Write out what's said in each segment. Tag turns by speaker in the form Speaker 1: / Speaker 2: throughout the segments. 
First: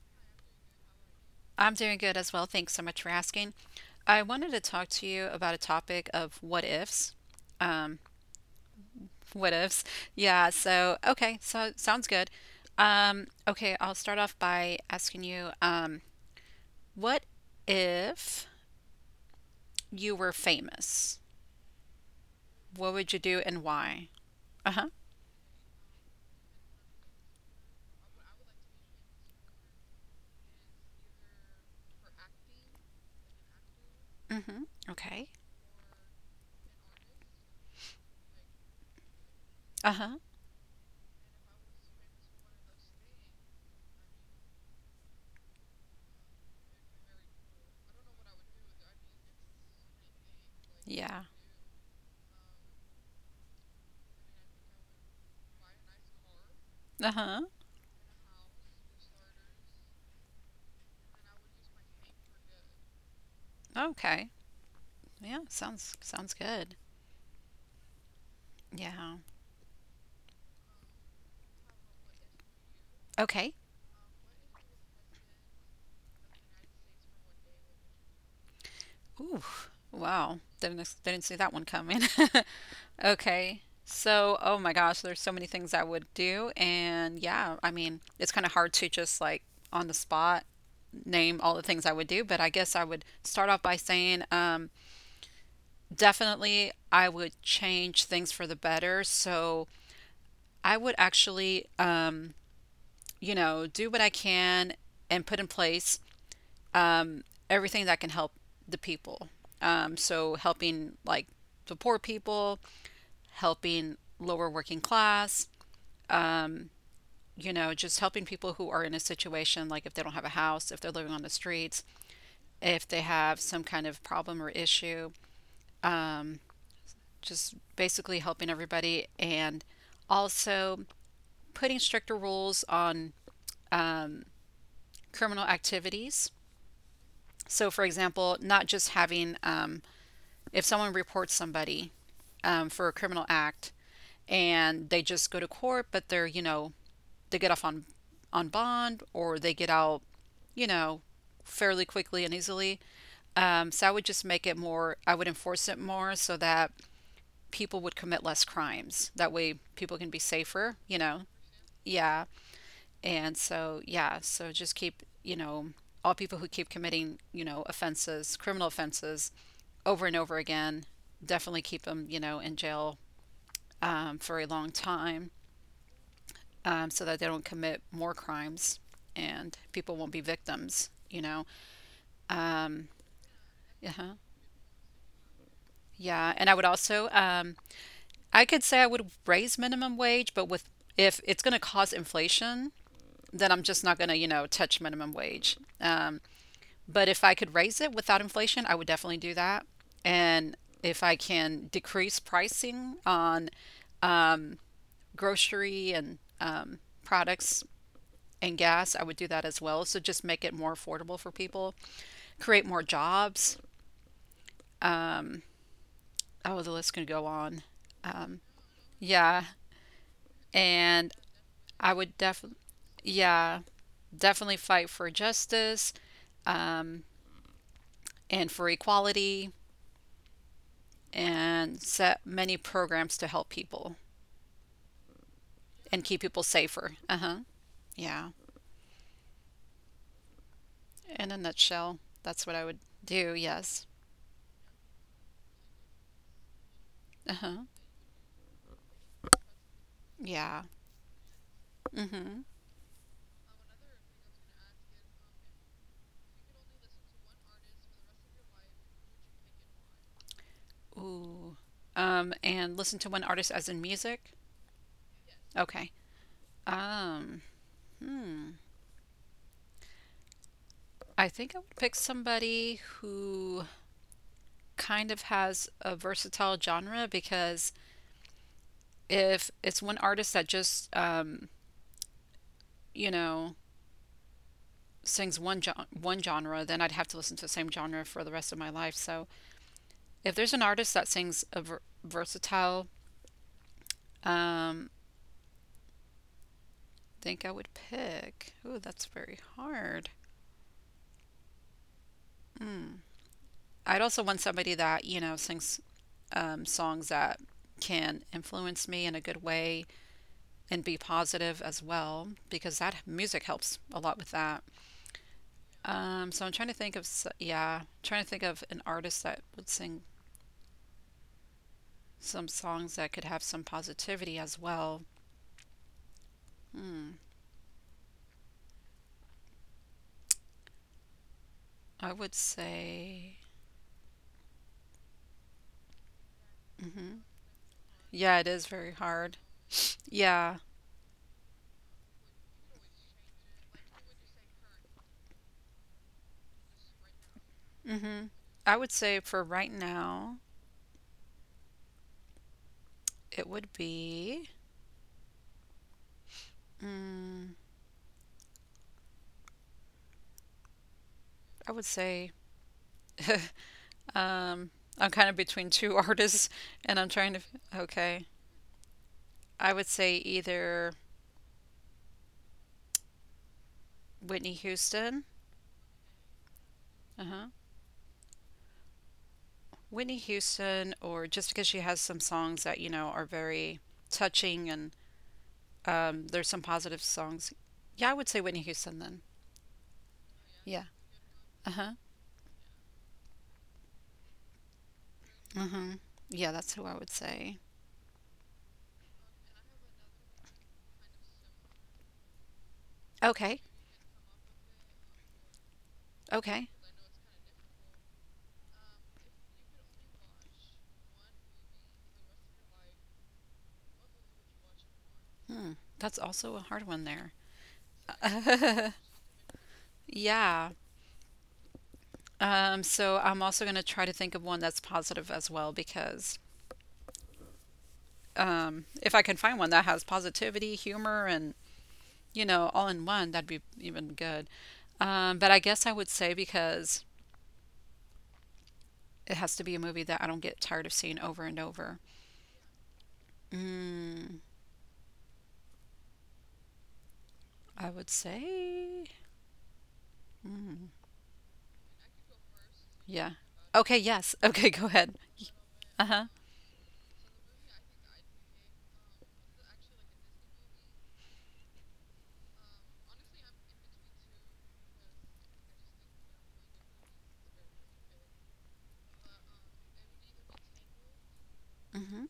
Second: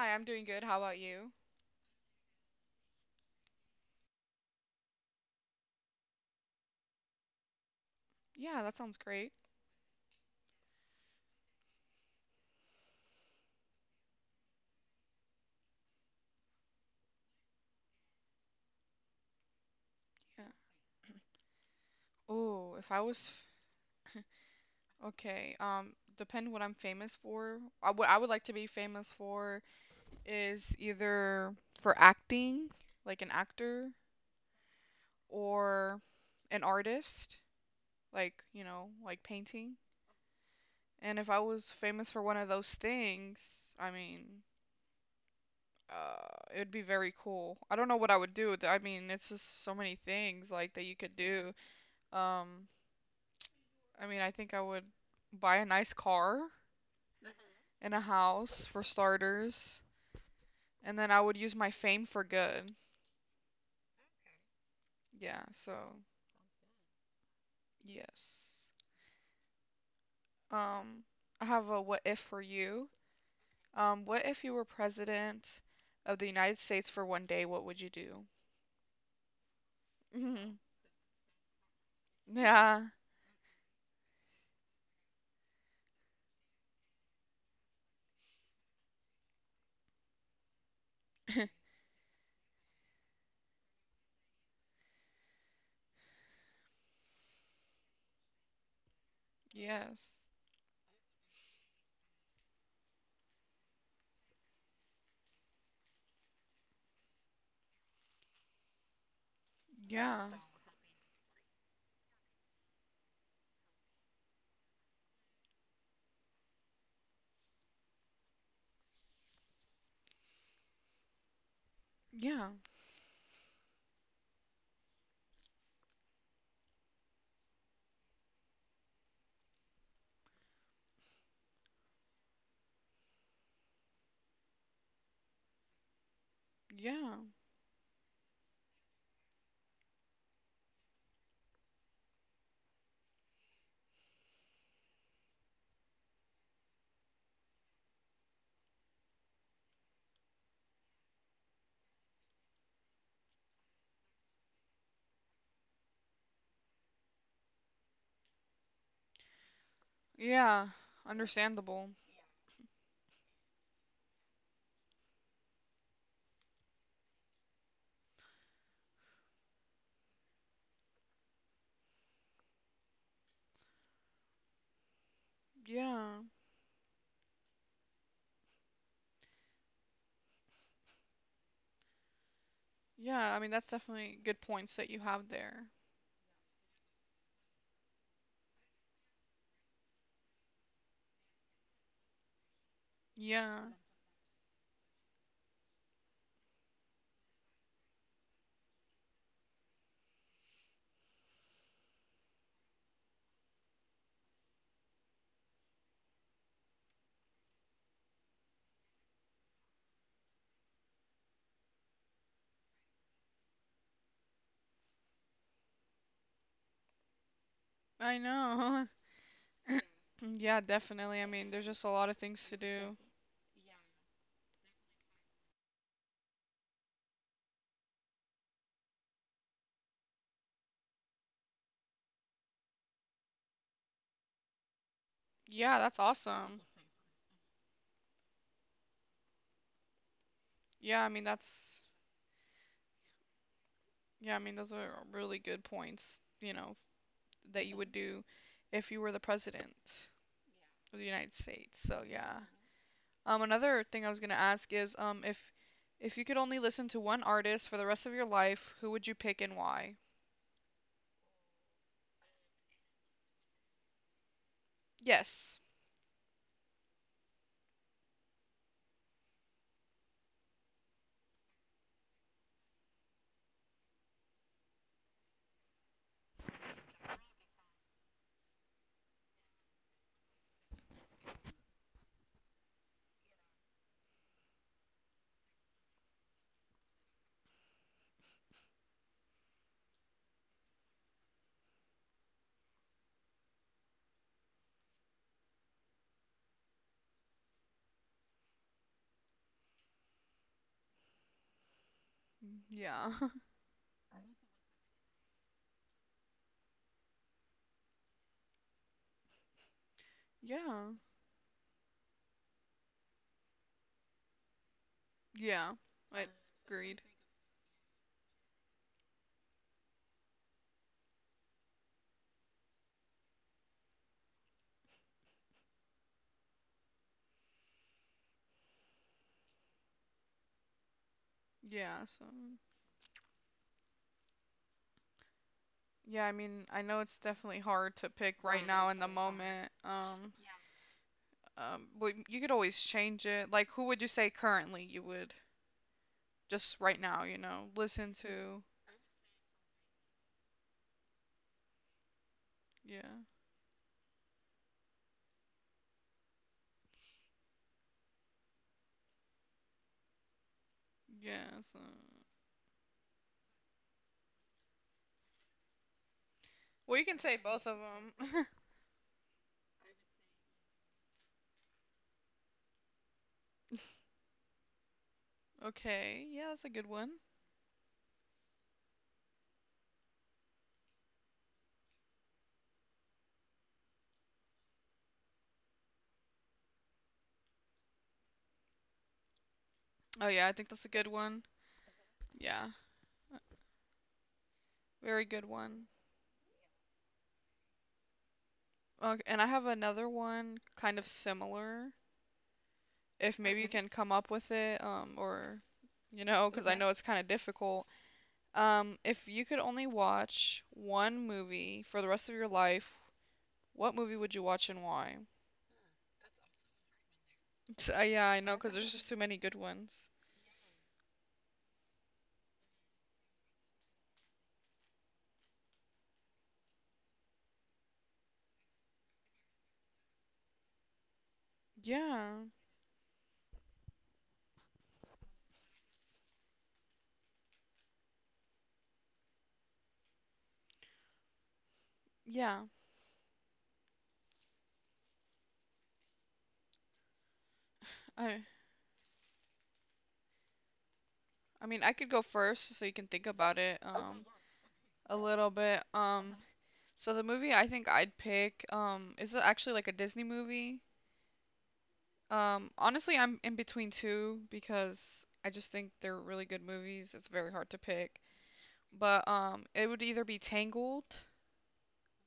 Speaker 1: Hi, I'm doing good. How about you?
Speaker 2: I'm doing good as well. Thanks so much for asking. I wanted to talk to you about a topic of what ifs. Um,
Speaker 1: Yeah, that sounds great.
Speaker 2: what ifs? Yeah, sounds good. Okay, I'll start off by asking you, what if you were
Speaker 1: Yeah.
Speaker 2: famous?
Speaker 1: Oh, if
Speaker 2: What
Speaker 1: I
Speaker 2: would you
Speaker 1: was
Speaker 2: do
Speaker 1: f-
Speaker 2: and why? Uh-huh.
Speaker 1: okay, depend what I'm famous for. What I would like to be famous for is either for acting, like an actor,
Speaker 2: Mm-hmm. Okay.
Speaker 1: or an artist, like painting.
Speaker 2: Uh-huh.
Speaker 1: And if I was famous for one of those things, I mean, it would be very cool. I don't know what I would do with it. I mean, it's just so many things like that you could
Speaker 2: Yeah.
Speaker 1: do. Um, I mean, I think I would buy a nice car
Speaker 2: Uh-huh.
Speaker 1: and a house for starters, and then I would use my fame for good.
Speaker 2: Okay. Yeah,
Speaker 1: Yeah, so
Speaker 2: sounds good.
Speaker 1: yes.
Speaker 2: Yeah.
Speaker 1: Um, I have a what if for you.
Speaker 2: Okay.
Speaker 1: What if you were president of the United States for one day? What would you do?
Speaker 2: Ooh, wow.
Speaker 1: Mhm.
Speaker 2: Didn't see that one coming.
Speaker 1: Yeah,
Speaker 2: Okay. So, oh my gosh, there's so many things I would do, and yeah, I mean, it's kind of hard to just like on the spot name all the things I would do, but I guess I would start off by saying definitely I would change things for the better. So,
Speaker 1: yes.
Speaker 2: I would actually you know, do what I can and put in place everything that can help the people. Um,
Speaker 1: Yeah,
Speaker 2: so helping like the poor people, helping lower working class, you know, just helping people who are in a situation, like if they don't have a house, if they're living on the streets,
Speaker 1: yeah,
Speaker 2: if they have some kind of problem or issue, just basically helping everybody, and also putting stricter rules on criminal activities.
Speaker 1: yeah,
Speaker 2: So, for example, not just having if someone reports somebody for a criminal act and they just go to court, but they're, you know, they get off on bond, or they get out, you know, fairly quickly and easily. So I would just make it more, I would enforce it more so that people would commit less crimes. That way people can be
Speaker 1: yeah.
Speaker 2: safer, you know?
Speaker 1: Understandable.
Speaker 2: Yeah. And so, yeah, so just keep, you know, all people who keep committing, you know, offenses, criminal offenses, over and over again. Definitely keep them, you know, in jail for a long time
Speaker 1: Yeah,
Speaker 2: so that they don't commit more crimes and people won't be victims, you know. Um,
Speaker 1: yeah. I mean, that's
Speaker 2: uh-huh.
Speaker 1: definitely good points that you have there.
Speaker 2: Yeah. And I would also, I could say I would raise minimum wage, but with if it's going to cause inflation, then
Speaker 1: Yeah,
Speaker 2: I'm just not going to, you know, touch minimum wage. But if I could raise it without inflation, I would definitely do that. And if I can decrease pricing on grocery and products and gas, I would do that as well. So just make it more affordable for people, create more jobs. Oh, the list can go on.
Speaker 1: I
Speaker 2: Um,
Speaker 1: know.
Speaker 2: yeah,
Speaker 1: Mm, yeah,
Speaker 2: and
Speaker 1: definitely. I mean, there's just a
Speaker 2: I
Speaker 1: lot of
Speaker 2: would
Speaker 1: things to
Speaker 2: definitely,
Speaker 1: do.
Speaker 2: yeah, definitely fight for justice um, and for equality, and set many programs to help people
Speaker 1: Yeah, that's
Speaker 2: and keep people
Speaker 1: awesome.
Speaker 2: safer. Uh huh. Yeah.
Speaker 1: Yeah, I mean,
Speaker 2: In a
Speaker 1: that's,
Speaker 2: nutshell, that's what I would do. Yes.
Speaker 1: yeah, I mean, those are really good points, you know,
Speaker 2: Uh huh.
Speaker 1: that you would do if you were the president
Speaker 2: Yeah.
Speaker 1: of the United States. So,
Speaker 2: Mm hmm.
Speaker 1: yeah. Another thing I was gonna ask is, if you could only listen to one artist for the rest of your life, who would you pick and why?
Speaker 2: Ooh. And listen to one artist as in music?
Speaker 1: Yes.
Speaker 2: Okay. Um, hmm. I think I would pick somebody who kind of has a versatile genre, because if it's one artist that just, you know, sings one genre, then I'd have to listen to the same genre for the rest of my life. So if there's an artist that sings a versatile, um, think I would pick. Ooh, that's very hard.
Speaker 1: Mm,
Speaker 2: Hmm.
Speaker 1: yeah.
Speaker 2: I'd also want somebody that, you know, sings songs that can influence me in a good way and
Speaker 1: Yeah.
Speaker 2: be positive as well, because that music helps a lot with that.
Speaker 1: Yeah. I
Speaker 2: So I'm trying to think
Speaker 1: agreed.
Speaker 2: of yeah, trying to think of an artist that would sing some songs that could have some positivity as well. Hmm.
Speaker 1: Yeah,
Speaker 2: I
Speaker 1: so
Speaker 2: would say
Speaker 1: yeah, I mean, I know
Speaker 2: hmm
Speaker 1: it's definitely hard to pick
Speaker 2: yeah, it
Speaker 1: right
Speaker 2: is
Speaker 1: now
Speaker 2: very
Speaker 1: in the
Speaker 2: hard.
Speaker 1: moment.
Speaker 2: Yeah.
Speaker 1: But you could always change it. Like, who would you say currently you would just right now, you know, listen
Speaker 2: hmm
Speaker 1: to?
Speaker 2: I would say for right now
Speaker 1: Yeah,
Speaker 2: it would be mm,
Speaker 1: yeah.
Speaker 2: I
Speaker 1: So,
Speaker 2: would say Um, I'm kind of between two artists, and
Speaker 1: well, you
Speaker 2: I'm
Speaker 1: can
Speaker 2: trying
Speaker 1: say
Speaker 2: to.
Speaker 1: both of
Speaker 2: Okay,
Speaker 1: them.
Speaker 2: I would say either Whitney Houston,
Speaker 1: Okay, yeah, that's a good one.
Speaker 2: uh-huh, Whitney Houston, or just because she has some songs that you know are very touching, and there's some positive songs. Yeah, I would say Whitney Houston then.
Speaker 1: Oh yeah, I think
Speaker 2: Yeah.
Speaker 1: that's a good one.
Speaker 2: Uh huh.
Speaker 1: Yeah, very good
Speaker 2: Uh
Speaker 1: one.
Speaker 2: huh. Yeah, that's who I would say.
Speaker 1: Okay, and I have another one kind of similar. If maybe
Speaker 2: Okay.
Speaker 1: you can come up with it, or you know, because
Speaker 2: Okay.
Speaker 1: I know it's kind of difficult. If you could only watch one movie for the rest of your life, what movie would you watch and why?
Speaker 2: Hmm. That's also a hard one there.
Speaker 1: Yeah, I know, cause there's just too many good ones.
Speaker 2: Yeah. So I'm also going to try to think of one that's positive as well, because if I can find one that has positivity, humor, and
Speaker 1: Yeah,
Speaker 2: you know, all in one, that'd be even good. But I guess I would say, because it has to be a movie that I don't get tired of seeing over and over.
Speaker 1: yeah.
Speaker 2: Mm, I would
Speaker 1: I
Speaker 2: say, mm,
Speaker 1: I mean, I could go first so you can think
Speaker 2: yeah.
Speaker 1: about it
Speaker 2: Okay, yes. Okay, go
Speaker 1: a
Speaker 2: ahead.
Speaker 1: little bit.
Speaker 2: Uh huh.
Speaker 1: So the movie I think I'd pick is it actually like a Disney movie? Honestly, I'm in between two because I just think they're really good movies. It's very hard to pick. But it would either be Tangled
Speaker 2: Mm-hmm.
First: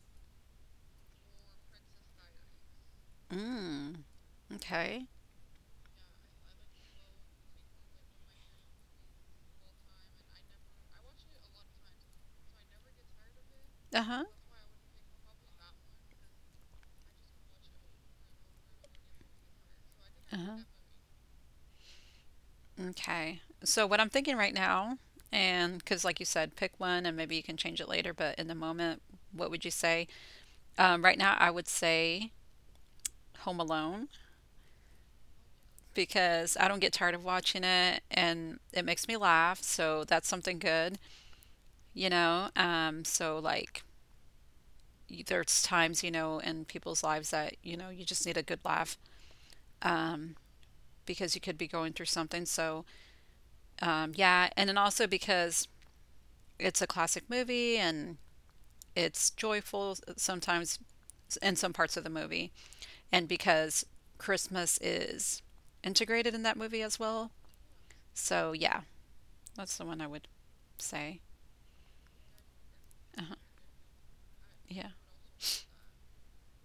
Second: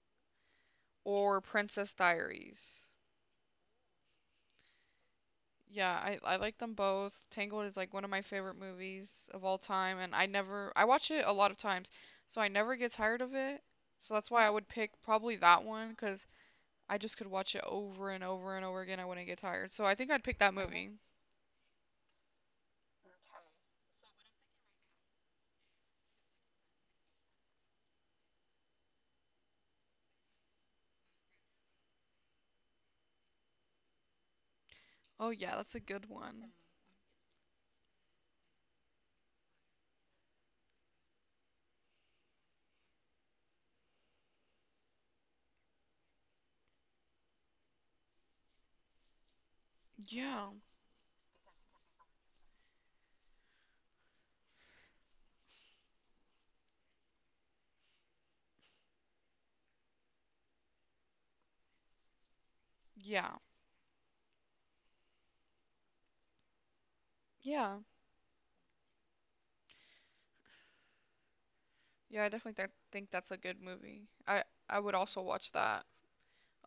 Speaker 1: or Princess Diaries.
Speaker 2: Mm. Okay.
Speaker 1: Yeah, I like them both. Tangled is like one of my favorite movies of all time, and I never I watch it a lot of times, so I never get tired of it.
Speaker 2: Uh
Speaker 1: So
Speaker 2: huh.
Speaker 1: that's why I would pick probably that one because I just could watch it over and over and over again. I wouldn't get tired. So I think I'd
Speaker 2: Uh
Speaker 1: pick that
Speaker 2: huh.
Speaker 1: movie.
Speaker 2: Okay. So what I'm thinking right now, and because like you said, pick one, and maybe you can change it later. But in the moment, what would you say? Right now, I would say Home Alone,
Speaker 1: Oh yeah, that's a good one.
Speaker 2: because I don't get tired of watching it and it makes me laugh. So that's something good, you know? So, like, there's times, you know, in people's lives that, you know, you just need a good laugh um,
Speaker 1: Yeah,
Speaker 2: because you could be going through something. So, yeah. And then also because it's a classic movie, and it's joyful sometimes in some parts of the movie. And
Speaker 1: yeah,
Speaker 2: because Christmas is integrated in that movie as well.
Speaker 1: yeah,
Speaker 2: So yeah, that's the one I would say.
Speaker 1: yeah. I definitely think that's a
Speaker 2: Uh-huh.
Speaker 1: good movie. I
Speaker 2: Yeah.
Speaker 1: would also watch that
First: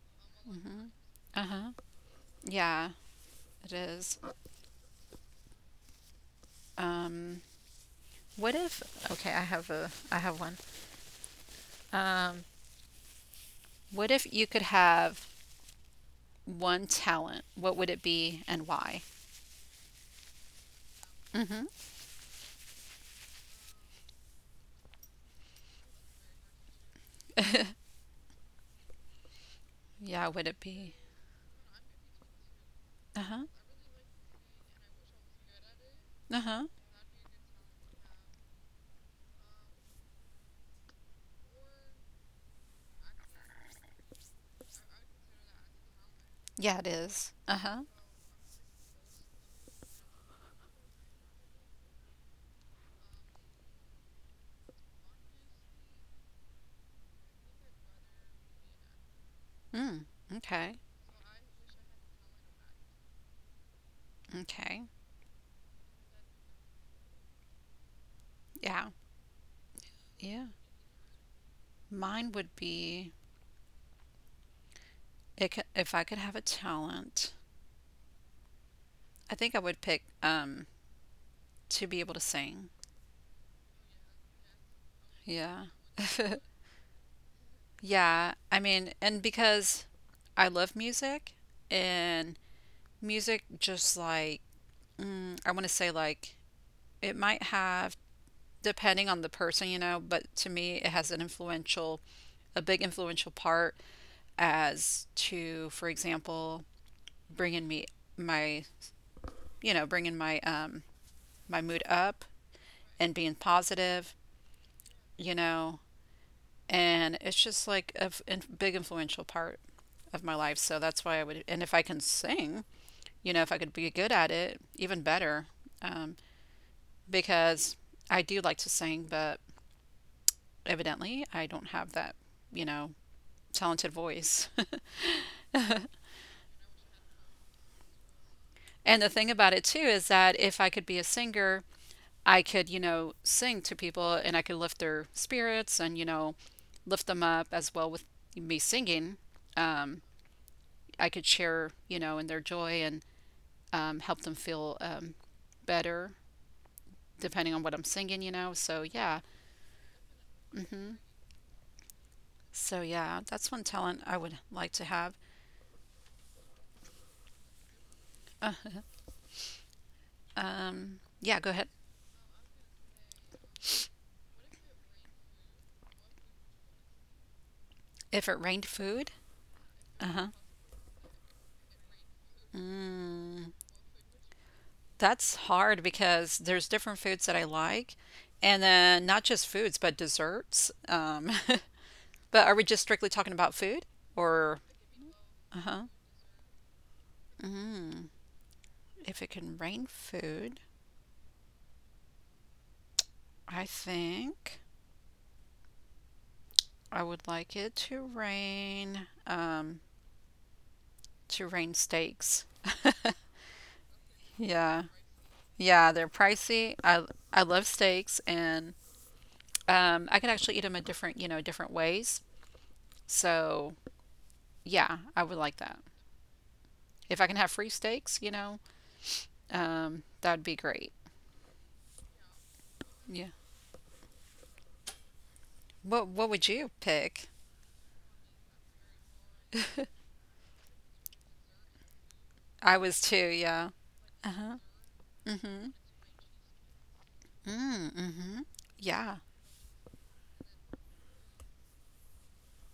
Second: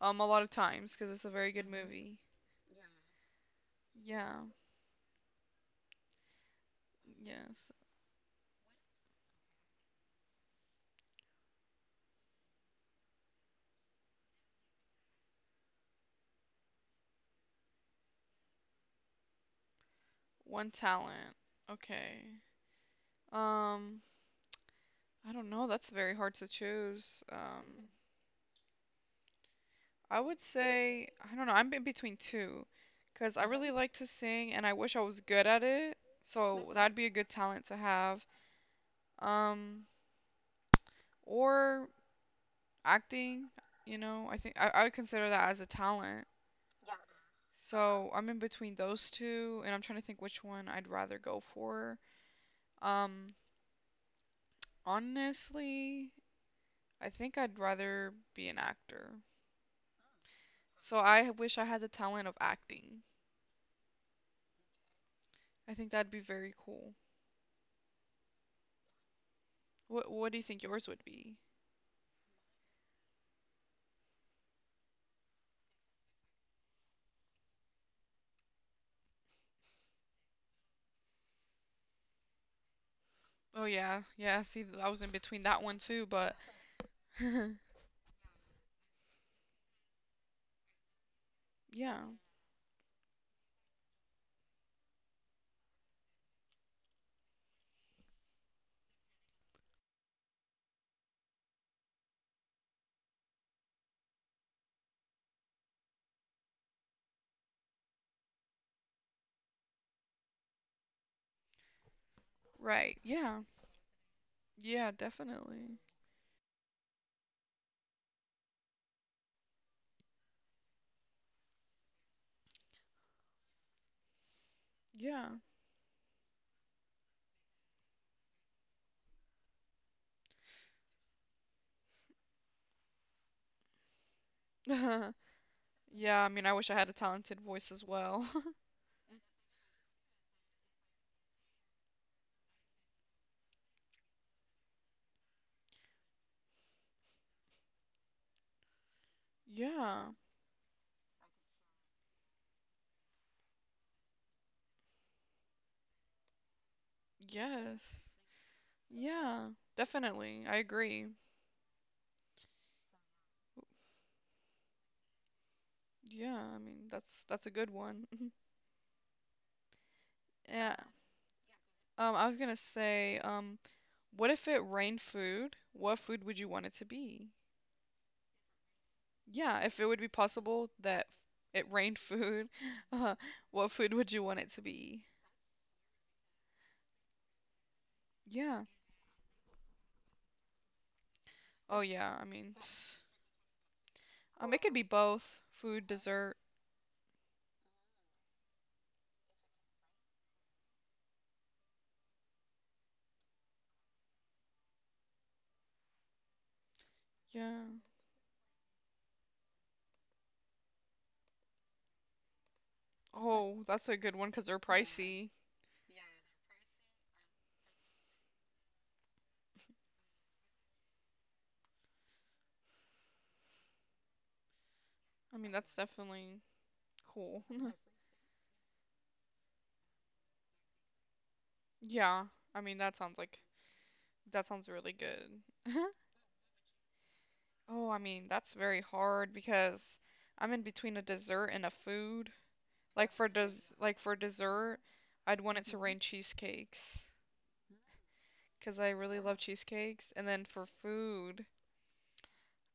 Speaker 1: a lot of
Speaker 2: hmm
Speaker 1: times because it's a very good
Speaker 2: Uh-huh.
Speaker 1: movie.
Speaker 2: Yeah, it is.
Speaker 1: Yeah,
Speaker 2: Um,
Speaker 1: yes.
Speaker 2: what if, okay, I have one. Um, what if you could have one talent? What would it be and why?
Speaker 1: One talent.
Speaker 2: Hmm
Speaker 1: Okay. Um, I don't know. That's very hard to choose. I
Speaker 2: Yeah,
Speaker 1: would
Speaker 2: would it be?
Speaker 1: say I don't know. I'm in between two, because
Speaker 2: Uh-huh.
Speaker 1: I really like to sing and I wish I was good at it.
Speaker 2: Uh-huh.
Speaker 1: So that'd be a good talent to have. Um, or acting. I think I would consider that as a talent.
Speaker 2: Yeah, it is. Uh-huh.
Speaker 1: So I'm in between those two, and I'm trying to think which one I'd rather go for. Um, honestly, I think I'd rather be an actor.
Speaker 2: Mm. Okay.
Speaker 1: So I wish I had the talent of acting.
Speaker 2: Okay.
Speaker 1: I think that'd be very cool.
Speaker 2: Yeah.
Speaker 1: What do you
Speaker 2: Yeah.
Speaker 1: think yours would be?
Speaker 2: Mine would be if I could have a talent. I think I would pick to be able to sing.
Speaker 1: Oh yeah, yeah. See, I was in between that
Speaker 2: Yeah.
Speaker 1: one too, but
Speaker 2: Yeah. I mean, and because I love music,
Speaker 1: yeah,
Speaker 2: and music just like mm, I want to say like it might have, depending on the person, you know, but to me it has an influential a big influential part as to, for example, bringing me my you know, bringing my my mood up
Speaker 1: right.
Speaker 2: and being
Speaker 1: Yeah,
Speaker 2: positive,
Speaker 1: yeah,
Speaker 2: you
Speaker 1: definitely.
Speaker 2: know, and it's just like a big influential part of my life. So that's why I would, and if I can sing, you know, if I could be good at it, even
Speaker 1: Yeah,
Speaker 2: better, um, because I do like to sing, but evidently I don't have that, you know, talented voice.
Speaker 1: yeah. I mean, I wish I had a talented voice as well.
Speaker 2: And the thing about it too is that if I could be a singer, I could, you know, sing to people, and I could lift their spirits and, you know, lift them up as well with me singing.
Speaker 1: Yeah.
Speaker 2: I could share, you know, in their joy, and help them feel better depending on what I'm
Speaker 1: Yes.
Speaker 2: singing, you know. So yeah,
Speaker 1: Yeah. Definitely. I agree.
Speaker 2: so yeah, that's one talent I would like to have.
Speaker 1: Yeah. I mean, that's a good one. Yeah.
Speaker 2: Yeah, go ahead.
Speaker 1: I was gonna say, what if it rained food? What food would you want it to be?
Speaker 2: If it rained food,
Speaker 1: Yeah, if it would
Speaker 2: uh
Speaker 1: be
Speaker 2: huh.
Speaker 1: possible that it rained food, uh,
Speaker 2: Mm,
Speaker 1: what food would you want it to be?
Speaker 2: that's hard, because there's different foods that I like,
Speaker 1: Yeah.
Speaker 2: and then not just foods but desserts.
Speaker 1: Oh, yeah. I
Speaker 2: But
Speaker 1: mean,
Speaker 2: are we just strictly talking about food
Speaker 1: it
Speaker 2: or
Speaker 1: could be both
Speaker 2: uh
Speaker 1: food,
Speaker 2: huh?
Speaker 1: dessert.
Speaker 2: Mm, if it can rain food, I think I would like
Speaker 1: Yeah.
Speaker 2: it to rain. Um, to range steaks.
Speaker 1: Oh, that's a good one because they're
Speaker 2: Yeah.
Speaker 1: pricey.
Speaker 2: Yeah, they're pricey. I love steaks, and I can actually eat them a different, you know, different ways. So, yeah, I
Speaker 1: I
Speaker 2: would
Speaker 1: mean,
Speaker 2: like
Speaker 1: that's
Speaker 2: that.
Speaker 1: definitely
Speaker 2: If I can
Speaker 1: cool.
Speaker 2: have free steaks, you know, that'd be great.
Speaker 1: Yeah. I mean,
Speaker 2: Yeah.
Speaker 1: that sounds really good.
Speaker 2: What would you pick?
Speaker 1: Oh, I mean, that's very hard because I'm in between a dessert and a food.
Speaker 2: I was
Speaker 1: Like
Speaker 2: too,
Speaker 1: for des
Speaker 2: yeah.
Speaker 1: like for
Speaker 2: Uh-huh.
Speaker 1: dessert, I'd want it
Speaker 2: Mm-hmm.
Speaker 1: to rain cheesecakes,
Speaker 2: Mm, mm-hmm.
Speaker 1: because I
Speaker 2: Yeah.
Speaker 1: really love cheesecakes. And then for food,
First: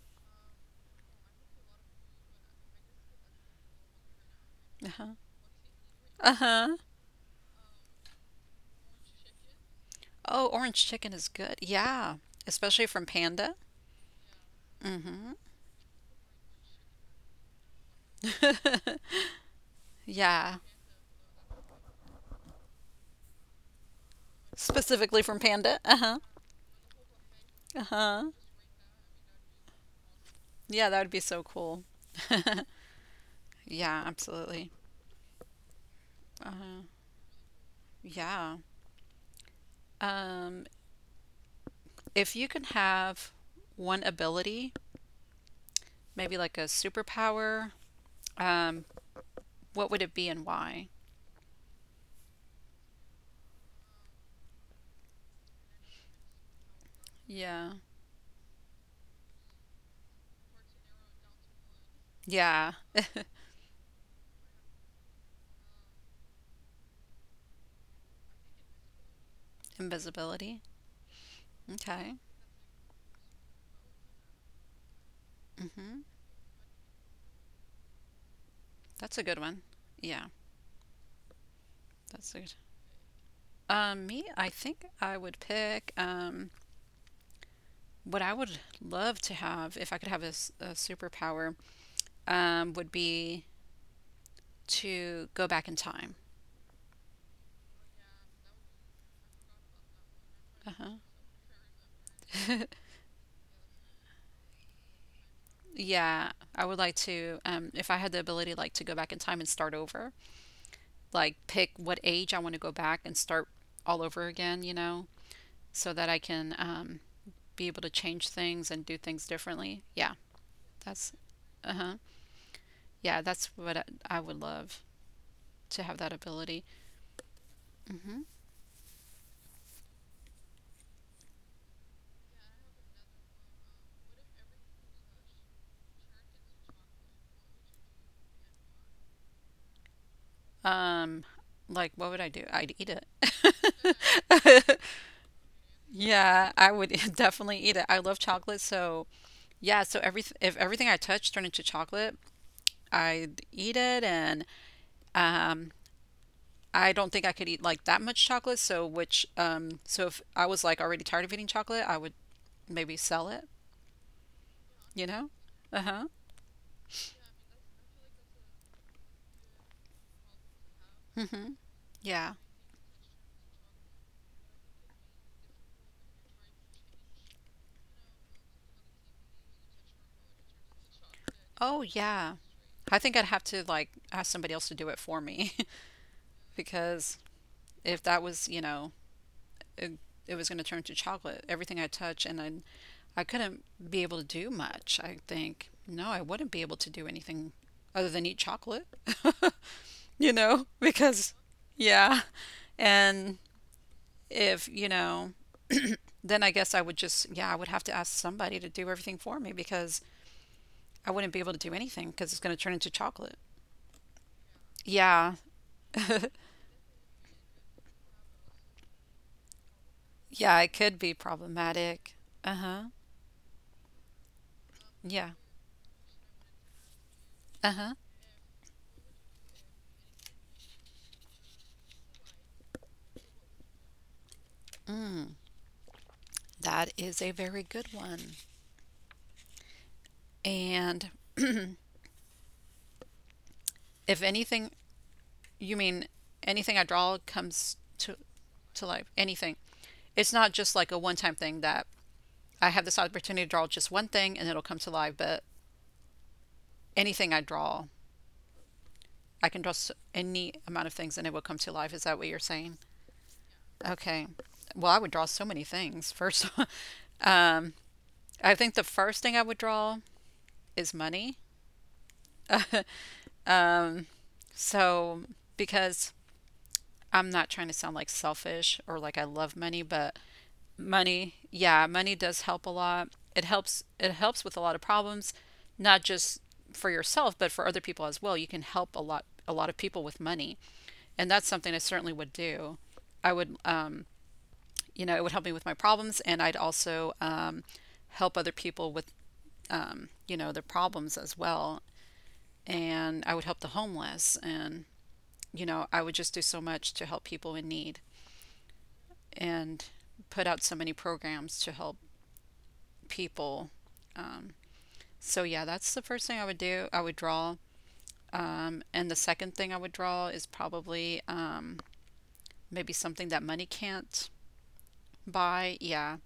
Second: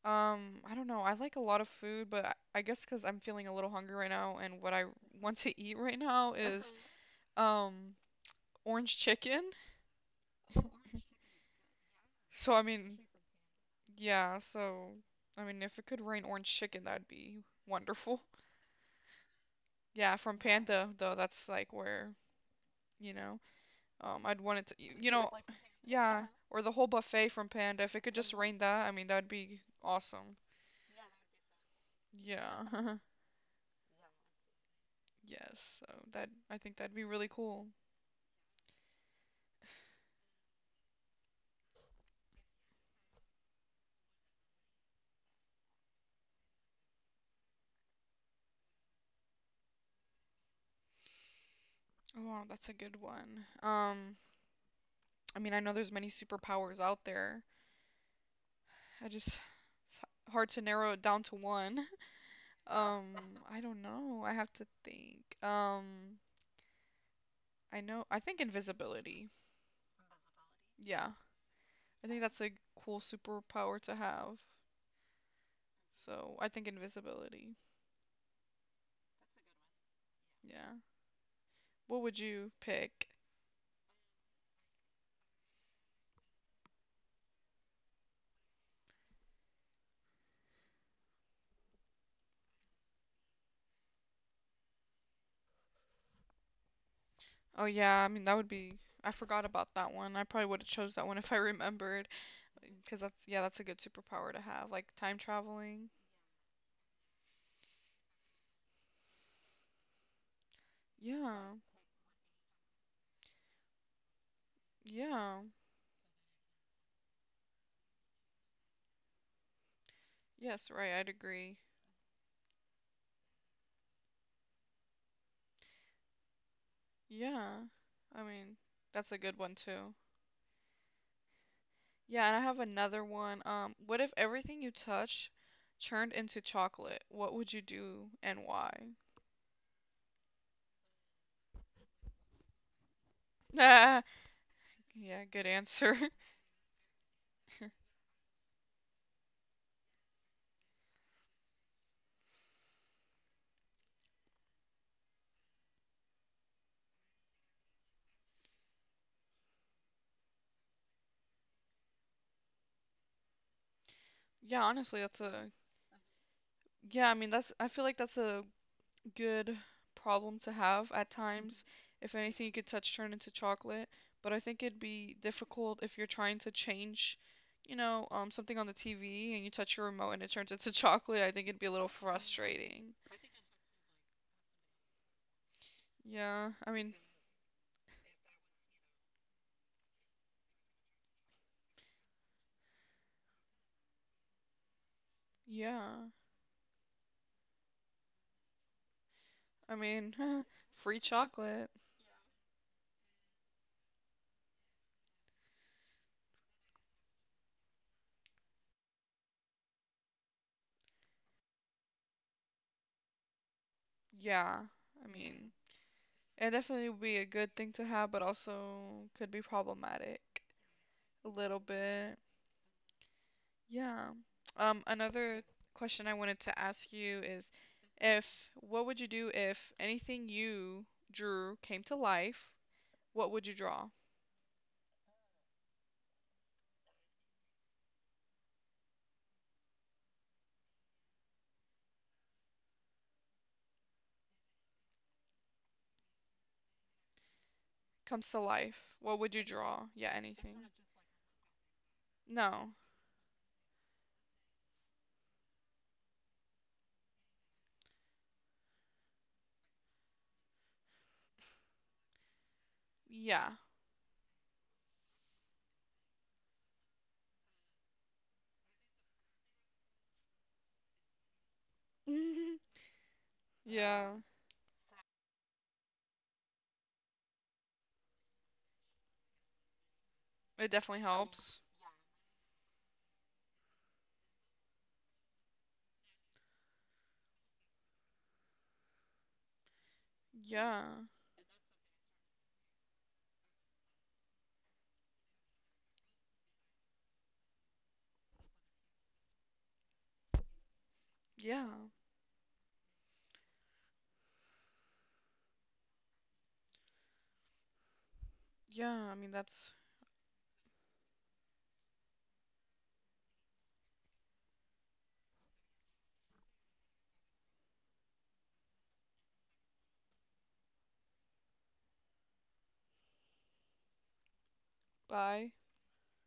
Speaker 1: I don't know. I like a lot of food, but I guess because I'm feeling a little hungry right now, and what I
Speaker 2: Uh-huh.
Speaker 1: want to eat right now is
Speaker 2: Uh-huh.
Speaker 1: uh um orange chicken.
Speaker 2: Oh, orange chicken is good. Yeah.
Speaker 1: So I
Speaker 2: Especially
Speaker 1: mean,
Speaker 2: from Panda.
Speaker 1: yeah. So
Speaker 2: Mm-hmm.
Speaker 1: I mean, if it could rain orange chicken, that'd be wonderful. Yeah, from
Speaker 2: Yeah.
Speaker 1: Panda though, that's like where you know, I'd want it to, you
Speaker 2: Specifically
Speaker 1: know,
Speaker 2: from Panda. Uh huh.
Speaker 1: yeah, or the whole buffet from Panda.
Speaker 2: Uh
Speaker 1: If it could
Speaker 2: huh.
Speaker 1: just rain that, I mean, that'd be awesome.
Speaker 2: Yeah, that would be so cool.
Speaker 1: Yeah.
Speaker 2: Yeah, absolutely.
Speaker 1: Yes, so that
Speaker 2: Uh
Speaker 1: I think
Speaker 2: huh.
Speaker 1: that'd be really cool.
Speaker 2: Yeah. Um, if you could have one ability, maybe like a superpower, um, what would it be and why?
Speaker 1: Oh, wow, that's a good one. I mean, I know there's many superpowers out there.
Speaker 2: Yeah.
Speaker 1: I just it's hard to narrow it down to one.
Speaker 2: Yeah.
Speaker 1: Um, I don't know. I have to think. I know I think invisibility.
Speaker 2: Invisibility.
Speaker 1: Yeah. I
Speaker 2: Okay.
Speaker 1: think that's a cool superpower to have.
Speaker 2: Mm-hmm.
Speaker 1: So, I think invisibility.
Speaker 2: That's a good one. Yeah,
Speaker 1: Yeah. What would
Speaker 2: that's a
Speaker 1: you
Speaker 2: good.
Speaker 1: pick?
Speaker 2: Me, I think I would pick what I would love to have if I could have a a superpower. Would be to go back in time.
Speaker 1: Oh yeah, I mean that would be I forgot about that one. I probably would have chose
Speaker 2: Uh-huh.
Speaker 1: that one if I remembered. Because that's, yeah, that's a good superpower to have. Like time traveling.
Speaker 2: Yeah, I would like to, if I had the ability, like to go back in time and start over, like
Speaker 1: Yeah.
Speaker 2: pick what age I want to go back and start all over again, you know,
Speaker 1: Yeah.
Speaker 2: so that I can be able to change things and do things differently. Yeah,
Speaker 1: Yes, right. I'd
Speaker 2: that's,
Speaker 1: agree.
Speaker 2: uh huh. Yeah, that's what I would love to have that ability.
Speaker 1: Yeah. I mean, that's a good one too. Yeah, and I have another one. What if everything you touch turned into chocolate? What would you do and why?
Speaker 2: Um, like what would I do? I'd eat
Speaker 1: yeah,
Speaker 2: it.
Speaker 1: good answer.
Speaker 2: Yeah, I would definitely eat it. I love chocolate, so yeah, so every if everything I touch turned into chocolate, I'd eat it, and um I don't think I could eat like that much chocolate, so which so if I was like already tired of eating chocolate, I would maybe sell it,
Speaker 1: Yeah, honestly,
Speaker 2: you
Speaker 1: that's
Speaker 2: know?
Speaker 1: a
Speaker 2: Uh-huh.
Speaker 1: yeah, I mean that's I feel like that's a good problem to have at
Speaker 2: Mm-hmm.
Speaker 1: times. If
Speaker 2: Yeah.
Speaker 1: anything, you could touch turn into chocolate, but I think it'd be difficult if you're trying to change, you know, something on the TV and you touch your remote and it turns into chocolate. I think it'd be a
Speaker 2: Oh
Speaker 1: little
Speaker 2: yeah.
Speaker 1: frustrating.
Speaker 2: I think I'd have to like ask somebody else to do it for me
Speaker 1: Yeah, I mean,
Speaker 2: because if that was, you know, it, it was going to turn to chocolate. Everything I touch, and I couldn't be able to do much. I think
Speaker 1: yeah,
Speaker 2: no, I wouldn't be able to do anything other than eat chocolate.
Speaker 1: I mean,
Speaker 2: you know,
Speaker 1: free
Speaker 2: because
Speaker 1: chocolate.
Speaker 2: yeah, and if you know, then I guess I would just yeah, I would have to ask somebody to do everything for me because I wouldn't be able to do anything because it's going to turn into chocolate.
Speaker 1: Yeah, I
Speaker 2: Yeah,
Speaker 1: mean, it definitely would be a good thing to have, but also could be problematic
Speaker 2: yeah, it could be
Speaker 1: a little
Speaker 2: problematic.
Speaker 1: bit.
Speaker 2: Uh huh.
Speaker 1: Yeah.
Speaker 2: Yeah.
Speaker 1: Another question I wanted to ask you is
Speaker 2: Uh huh.
Speaker 1: if what would you do if anything you drew came to life? What would you draw?
Speaker 2: That is a very good one. And if anything, you mean anything I draw comes to
Speaker 1: Comes to
Speaker 2: to
Speaker 1: life.
Speaker 2: life.
Speaker 1: What would you
Speaker 2: Anything.
Speaker 1: draw? Yeah,
Speaker 2: It's not
Speaker 1: anything.
Speaker 2: just like a one-time thing that I
Speaker 1: No.
Speaker 2: have this opportunity to draw just one thing and it'll come to life, but anything I draw, I can draw so, any amount of things and it will come to life. Is that what you're saying?
Speaker 1: Yeah.
Speaker 2: Okay. Well, I would draw so many things. First, I think the first thing I would draw is money.
Speaker 1: Yeah.
Speaker 2: So, because I'm not trying to sound like selfish or like I love money, but
Speaker 1: It definitely
Speaker 2: money,
Speaker 1: helps.
Speaker 2: yeah, money does help a lot. It helps with a lot of problems, not just for yourself, but for other people as well. You can help a lot of people with money.
Speaker 1: Yeah.
Speaker 2: And that's something I certainly would do. I would you know, it would help me with my problems and I'd also help other people with, you know, their problems as
Speaker 1: Yeah.
Speaker 2: well. And I would help the homeless and you know, I would just do so much to help people in need.
Speaker 1: Yeah. I mean, that's
Speaker 2: And put out so many programs to help people. So yeah, that's the first thing I would do. I would draw, and the second thing I would draw is probably maybe something that money can't
Speaker 1: by.
Speaker 2: buy. Yeah,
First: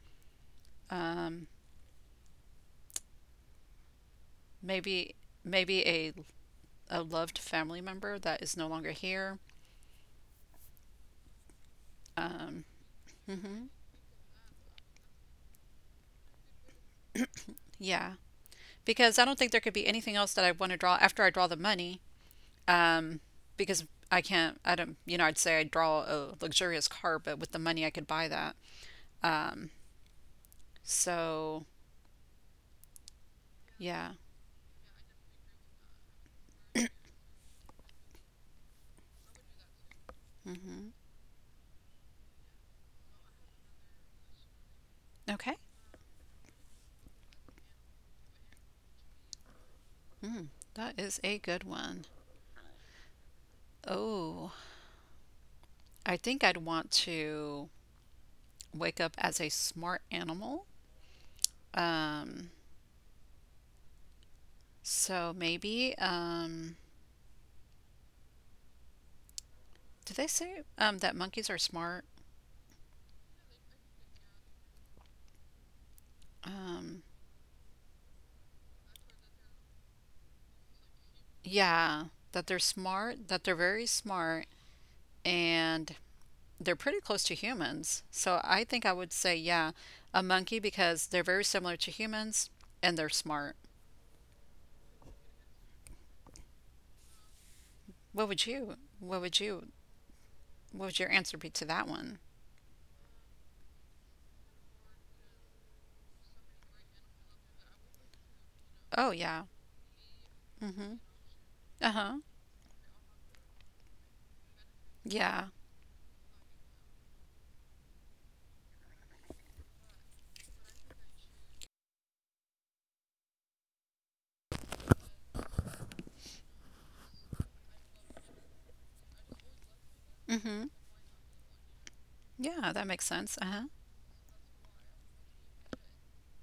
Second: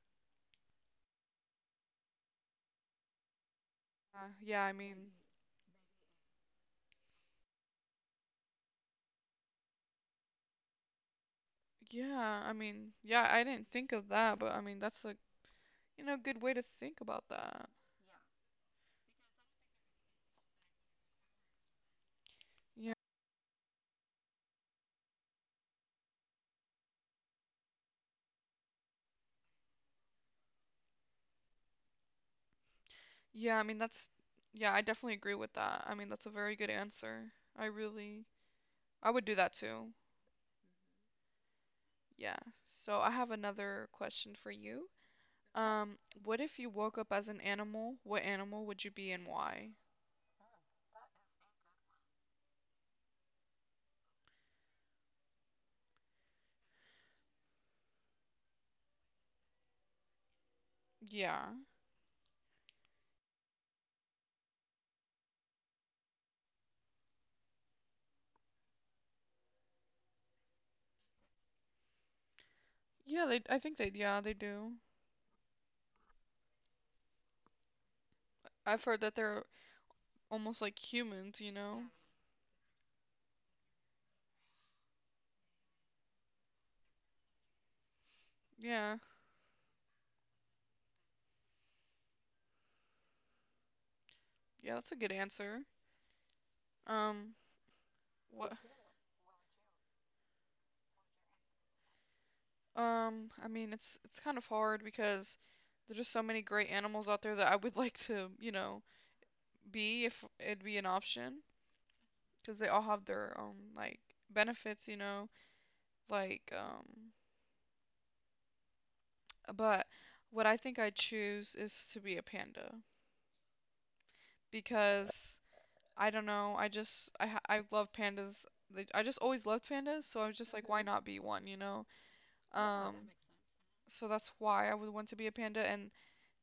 Speaker 1: Uh, yeah, I mean,
Speaker 2: maybe maybe a loved family member that is no longer here. Um,
Speaker 1: yeah, I didn't
Speaker 2: mhm,
Speaker 1: think of that, but I mean, that's a, you know, good way to think about that.
Speaker 2: yeah, because I don't think there could be anything else that I want to draw after I draw the money.
Speaker 1: Yeah.
Speaker 2: Um, because I can't, I don't, you know, I'd say I'd draw a luxurious car, but with the money I could buy that. Um, so
Speaker 1: Yeah, I mean that's
Speaker 2: Yeah.
Speaker 1: yeah, I definitely agree with that. I mean that's a very good answer. I really I would do that too.
Speaker 2: Hmm.
Speaker 1: Yeah. So I have another question for you.
Speaker 2: Okay.
Speaker 1: Um, what if you woke up as an animal? What animal would you be and why?
Speaker 2: Mm, that is a good one. Oh, I think I'd want to wake up as a smart animal.
Speaker 1: Yeah.
Speaker 2: Um, so maybe, did they say that monkeys are smart?
Speaker 1: Yeah, they I think they yeah, they do.
Speaker 2: Um,
Speaker 1: I've heard that they're almost like humans, you know?
Speaker 2: yeah, that they're smart, that they're very smart, and they're pretty close to humans. So I think I
Speaker 1: Yeah.
Speaker 2: would say, yeah, a monkey because they're very similar to humans and they're smart.
Speaker 1: Yeah, that's a good answer. Um,
Speaker 2: What would
Speaker 1: what
Speaker 2: you? What would you? What would your answer be to that one?
Speaker 1: I mean, it's kind of hard because there's just so many great animals out there that I would like to, you know,
Speaker 2: Oh, yeah.
Speaker 1: be if it'd be an
Speaker 2: Mm-hmm.
Speaker 1: option
Speaker 2: Uh-huh.
Speaker 1: because they all have their own like benefits, you know,
Speaker 2: Yeah.
Speaker 1: like but what I think I choose is to be a panda because I don't know, I love pandas. Like, I just always loved pandas, so I was just
Speaker 2: Mm-hmm.
Speaker 1: like why Mhm. not be one, you know?
Speaker 2: Yeah, that makes
Speaker 1: Um,
Speaker 2: sense. Uh-huh.
Speaker 1: so that's why I would want to be a panda and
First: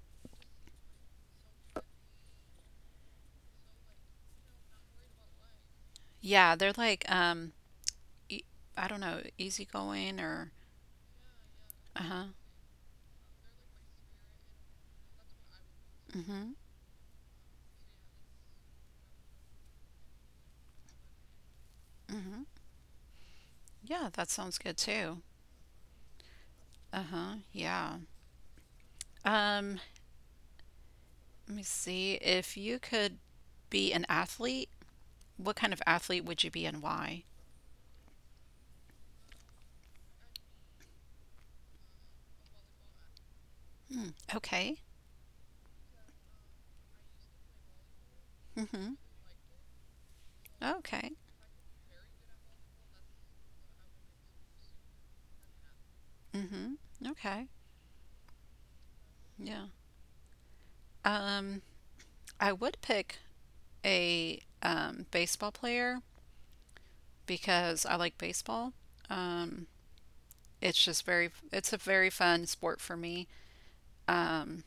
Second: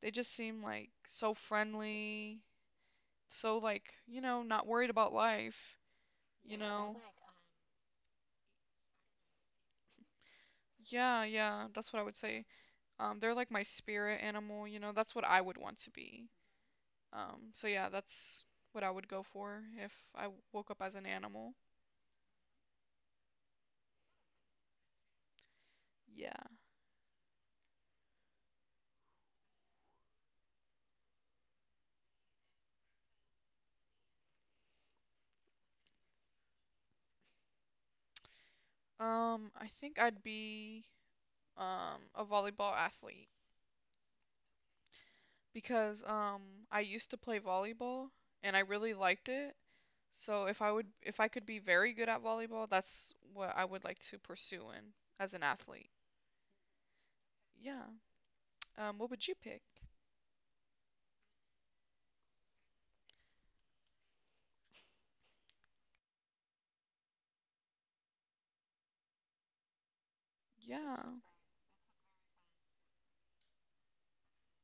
Speaker 1: they just seem like so friendly, so like, you know, not worried about life,
Speaker 2: Yeah,
Speaker 1: you
Speaker 2: they're
Speaker 1: know.
Speaker 2: like, e- I don't know, easygoing or,
Speaker 1: Yeah, yeah, that's what I would
Speaker 2: uh-huh.
Speaker 1: say. They're like my spirit animal, you know, that's what I would want to be.
Speaker 2: Mm-hmm.
Speaker 1: So yeah, that's what I would go for if I woke up as an animal.
Speaker 2: Mm-hmm. Yeah, that sounds good too.
Speaker 1: Yeah.
Speaker 2: Uh-huh. Yeah. Um, let me see. If you could be an athlete, what kind of athlete would you be and why?
Speaker 1: I think I'd be a volleyball athlete
Speaker 2: Hmm. Okay.
Speaker 1: because I used to play volleyball and I
Speaker 2: Mm-hmm.
Speaker 1: really liked it.
Speaker 2: Okay.
Speaker 1: If I could be very good at volleyball, that's what I would like to pursue in as an athlete.
Speaker 2: Mm-hmm. Okay.
Speaker 1: Yeah. What would you pick?
Speaker 2: Yeah. Um, I would pick a baseball player because I like baseball. Um,
Speaker 1: Yeah.
Speaker 2: it's a very fun sport for me. Um,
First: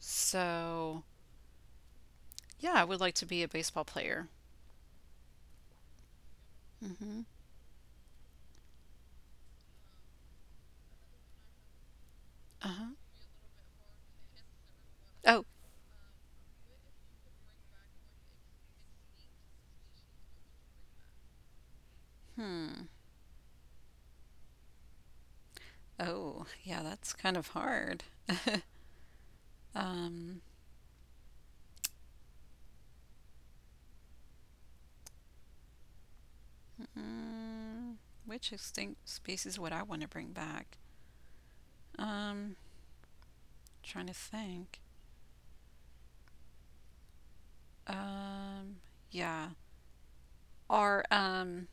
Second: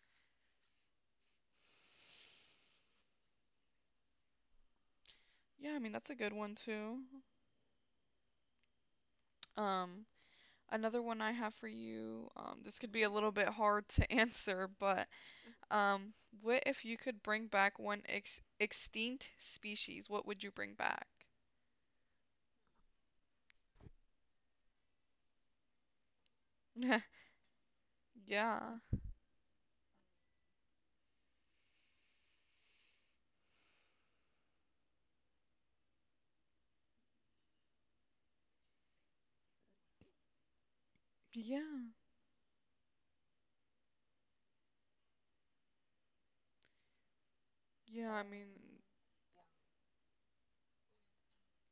Speaker 2: so yeah, I would like to be a baseball player.
Speaker 1: Yeah, I mean that's a good one too.
Speaker 2: Hmm.
Speaker 1: Um, Another one I have for you, this could
Speaker 2: Uh-huh.
Speaker 1: be a little bit hard to answer, but
Speaker 2: Oh,
Speaker 1: um, what if you could bring back one ex extinct species? What would you bring back?
Speaker 2: hmm. Oh, yeah, that's kind of hard.
Speaker 1: Yeah.
Speaker 2: Um, mm, which extinct species would I want to bring back?
Speaker 1: Yeah.
Speaker 2: Um, trying to think.
Speaker 1: Yeah, I mean,
Speaker 2: Um, yeah. Are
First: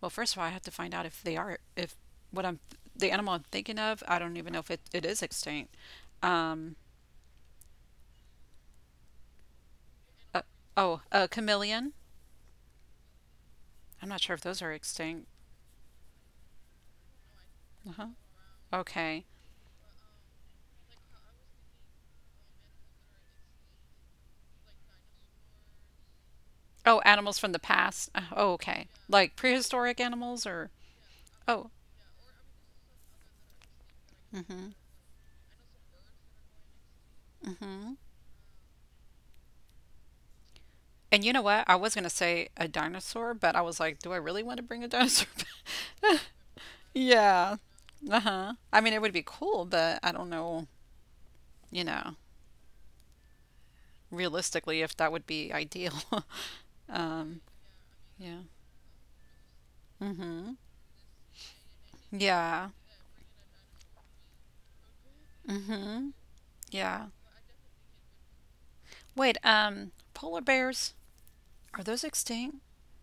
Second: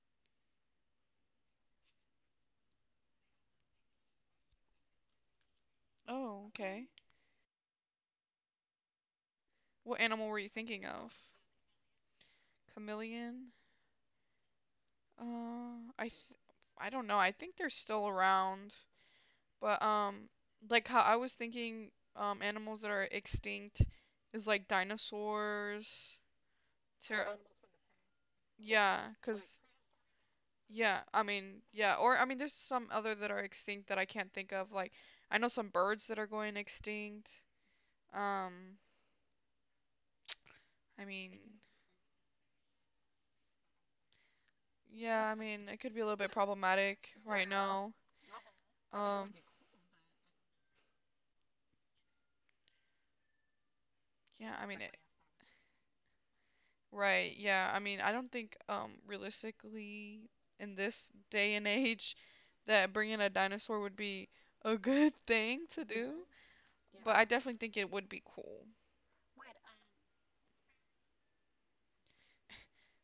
Speaker 2: Well, first of all, I have to find out if they are if what I'm the animal I'm thinking of. I don't even know if it, it is extinct.
Speaker 1: oh,
Speaker 2: Um,
Speaker 1: okay. What animal were
Speaker 2: uh,
Speaker 1: you thinking
Speaker 2: oh,
Speaker 1: of?
Speaker 2: a chameleon.
Speaker 1: Chameleon?
Speaker 2: I'm not sure if those are extinct.
Speaker 1: Uh, I th I don't know. I think they're still
Speaker 2: Uh-huh.
Speaker 1: around,
Speaker 2: Okay.
Speaker 1: but like how I was thinking animals that are extinct is like dinosaurs,
Speaker 2: Oh,
Speaker 1: pter
Speaker 2: animals from the past. Oh, okay.
Speaker 1: yeah,
Speaker 2: Like
Speaker 1: cause
Speaker 2: prehistoric animals or
Speaker 1: yeah, I mean
Speaker 2: oh.
Speaker 1: yeah, or I mean there's some other that are extinct that I can't think
Speaker 2: Mm-hmm.
Speaker 1: of. Like I know some birds that are going extinct.
Speaker 2: Mm-hmm.
Speaker 1: Um, I
Speaker 2: And you
Speaker 1: mean
Speaker 2: know what? I was gonna say a dinosaur, but I was like, do I really want to bring a
Speaker 1: yeah,
Speaker 2: dinosaur
Speaker 1: I
Speaker 2: back?
Speaker 1: mean it could be a little bit problematic right
Speaker 2: Yeah.
Speaker 1: now.
Speaker 2: Uh-huh. I mean, it would be
Speaker 1: Um,
Speaker 2: cool, but I don't know, you know,
Speaker 1: yeah, I mean
Speaker 2: realistically
Speaker 1: it,
Speaker 2: if that would be ideal.
Speaker 1: right, yeah. I don't
Speaker 2: Yeah.
Speaker 1: think realistically
Speaker 2: Mhm.
Speaker 1: in this day and age
Speaker 2: Yeah.
Speaker 1: that bringing a dinosaur would be a good thing to
Speaker 2: Mhm.
Speaker 1: do,
Speaker 2: Yeah.
Speaker 1: but I definitely think it would be cool.
Speaker 2: Wait, um, polar bears, are those extinct?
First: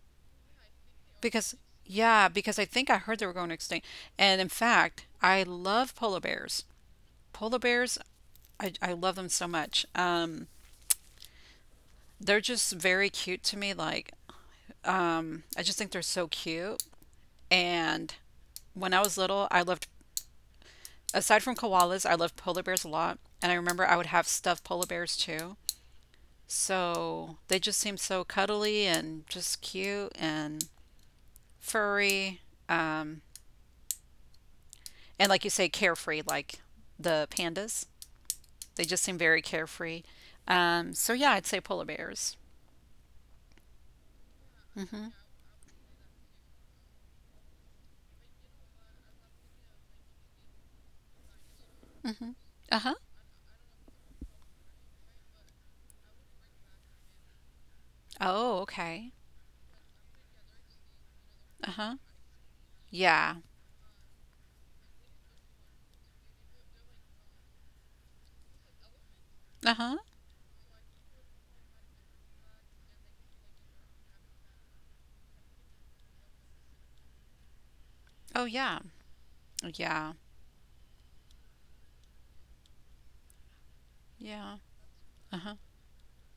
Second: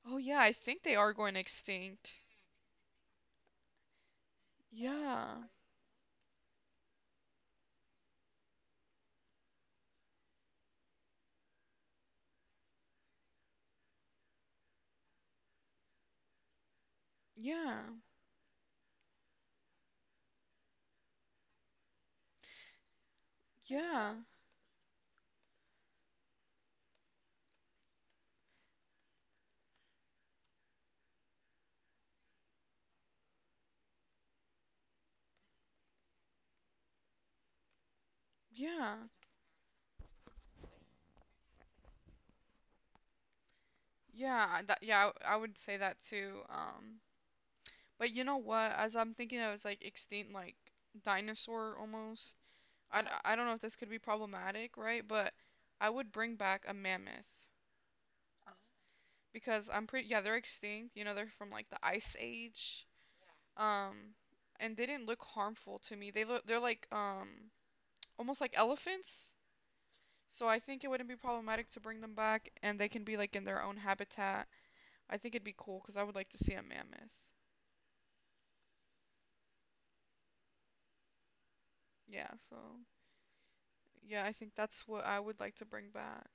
Speaker 1: Oh yeah, I think they are going
Speaker 2: Because
Speaker 1: extinct.
Speaker 2: yeah, because I think I heard they were going extinct. And in fact, I
Speaker 1: Yeah.
Speaker 2: love polar bears. Polar bears, I love them so much. They're just very cute to me. Like, I just think they're so cute.
Speaker 1: Yeah.
Speaker 2: And when I was little, I loved, aside from koalas, I loved polar bears a lot. And I remember I would
Speaker 1: Yeah.
Speaker 2: have stuffed polar bears too. So they just seem so cuddly and just cute and furry. Um, and like you say, carefree, like the pandas. They
Speaker 1: Yeah.
Speaker 2: just seem very carefree. So yeah, I'd say polar bears.
Speaker 1: Yeah, that
Speaker 2: Mm-hmm.
Speaker 1: yeah, I would say that too. But you know what? As I'm thinking of it's like extinct like dinosaur
Speaker 2: Mm-hmm.
Speaker 1: almost.
Speaker 2: Uh-huh.
Speaker 1: I don't know if this could be problematic, right? But I would bring back a mammoth
Speaker 2: Oh, okay.
Speaker 1: because I'm pretty yeah, they're extinct. You know, they're from like the
Speaker 2: Uh-huh.
Speaker 1: ice age.
Speaker 2: Yeah.
Speaker 1: Um, and they didn't look harmful to me. They're like almost like elephants.
Speaker 2: Uh-huh.
Speaker 1: So I think it wouldn't be problematic to bring them back, and they can be like in their own habitat. I think it'd be cool because I would like to see a mammoth.
Speaker 2: Oh, yeah. Yeah.
Speaker 1: Yeah, so yeah, I think
Speaker 2: Yeah.
Speaker 1: that's what I would
Speaker 2: Uh-huh.
Speaker 1: like to bring back.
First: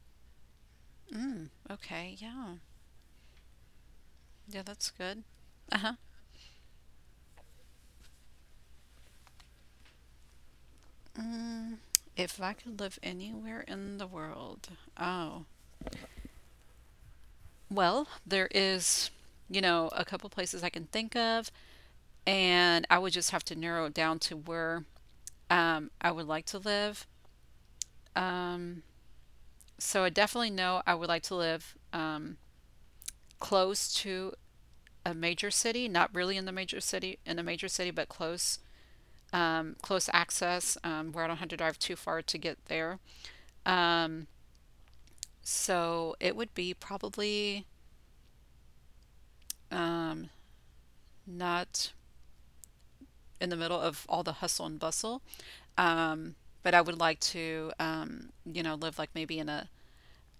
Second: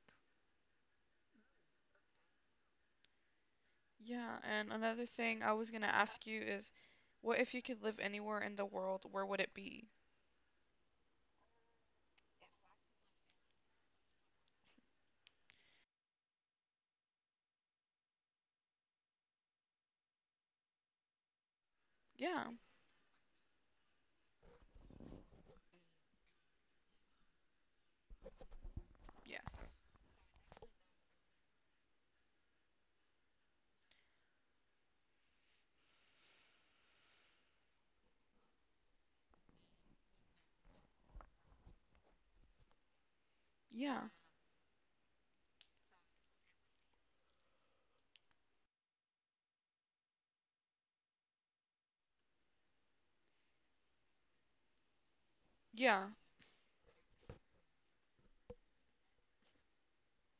Speaker 2: Mm. Okay. Yeah.
Speaker 1: Yeah,
Speaker 2: Yeah,
Speaker 1: and
Speaker 2: that's
Speaker 1: another
Speaker 2: good.
Speaker 1: thing I was gonna
Speaker 2: Uh-huh.
Speaker 1: ask you is, what if you could live anywhere in the world, where would it be?
Speaker 2: Mm. If I could live anywhere in the world. Oh. Well, there is, you know, a couple places I can think of,
Speaker 1: Yeah,
Speaker 2: and I would just have to narrow it down to where I would like to live. Um,
Speaker 1: yes.
Speaker 2: so I definitely know I would like to live close to a major city, not really in the major city, in a major city, but close, close access, where I don't have to drive too far to get there.
Speaker 1: Yeah,
Speaker 2: Um, so it would be probably um, not in the middle of all the hustle and bustle.
Speaker 1: yeah,
Speaker 2: Um, but I would like to you know, live like maybe in a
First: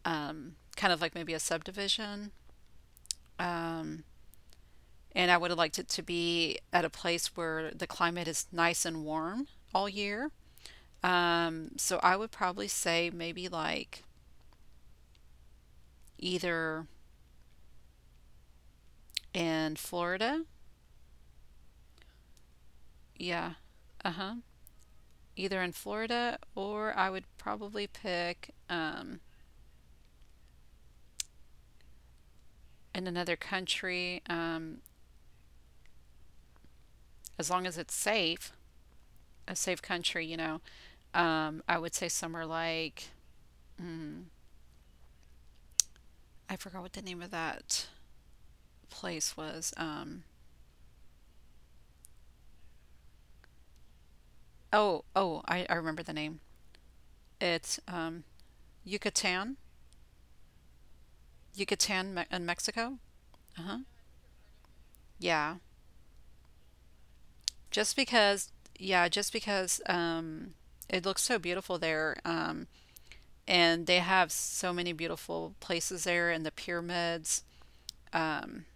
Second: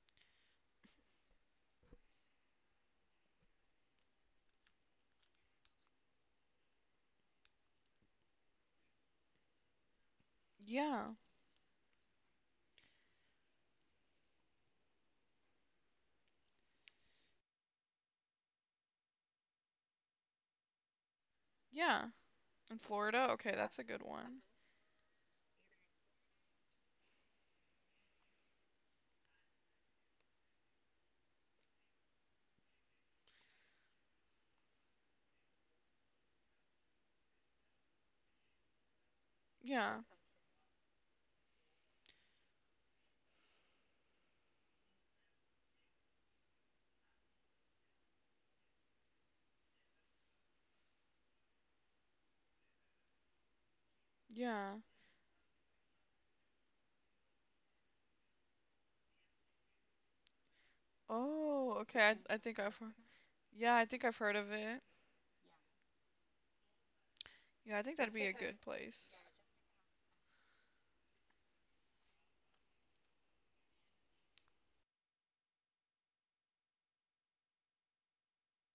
Speaker 2: kind of like maybe a subdivision. Um, and I would like to be at a place where the climate is nice and warm all year.
Speaker 1: yeah,
Speaker 2: So I would probably say maybe like either in Florida.
Speaker 1: yeah. In Florida?
Speaker 2: Yeah.
Speaker 1: Okay, that's a good
Speaker 2: Uh-huh.
Speaker 1: one.
Speaker 2: Either in Florida or I would probably pick in another country, as long as it's safe, a safe
Speaker 1: Yeah,
Speaker 2: country, you know. I would say somewhere like mm, I forgot what the name of that place was.
Speaker 1: yeah.
Speaker 2: Oh, oh, I remember the name. It's Yucatan,
Speaker 1: Oh,
Speaker 2: Yucatan
Speaker 1: okay,
Speaker 2: Me-
Speaker 1: I
Speaker 2: in
Speaker 1: think I've heard-
Speaker 2: Mexico.
Speaker 1: yeah,
Speaker 2: Uh-huh.
Speaker 1: I think I've heard of it.
Speaker 2: Yeah,
Speaker 1: Yeah, I
Speaker 2: just
Speaker 1: think that'd be a
Speaker 2: because.
Speaker 1: good
Speaker 2: Yeah,
Speaker 1: place.
Speaker 2: just because it looks so beautiful there, and they have so many beautiful places there, and the pyramids. Um,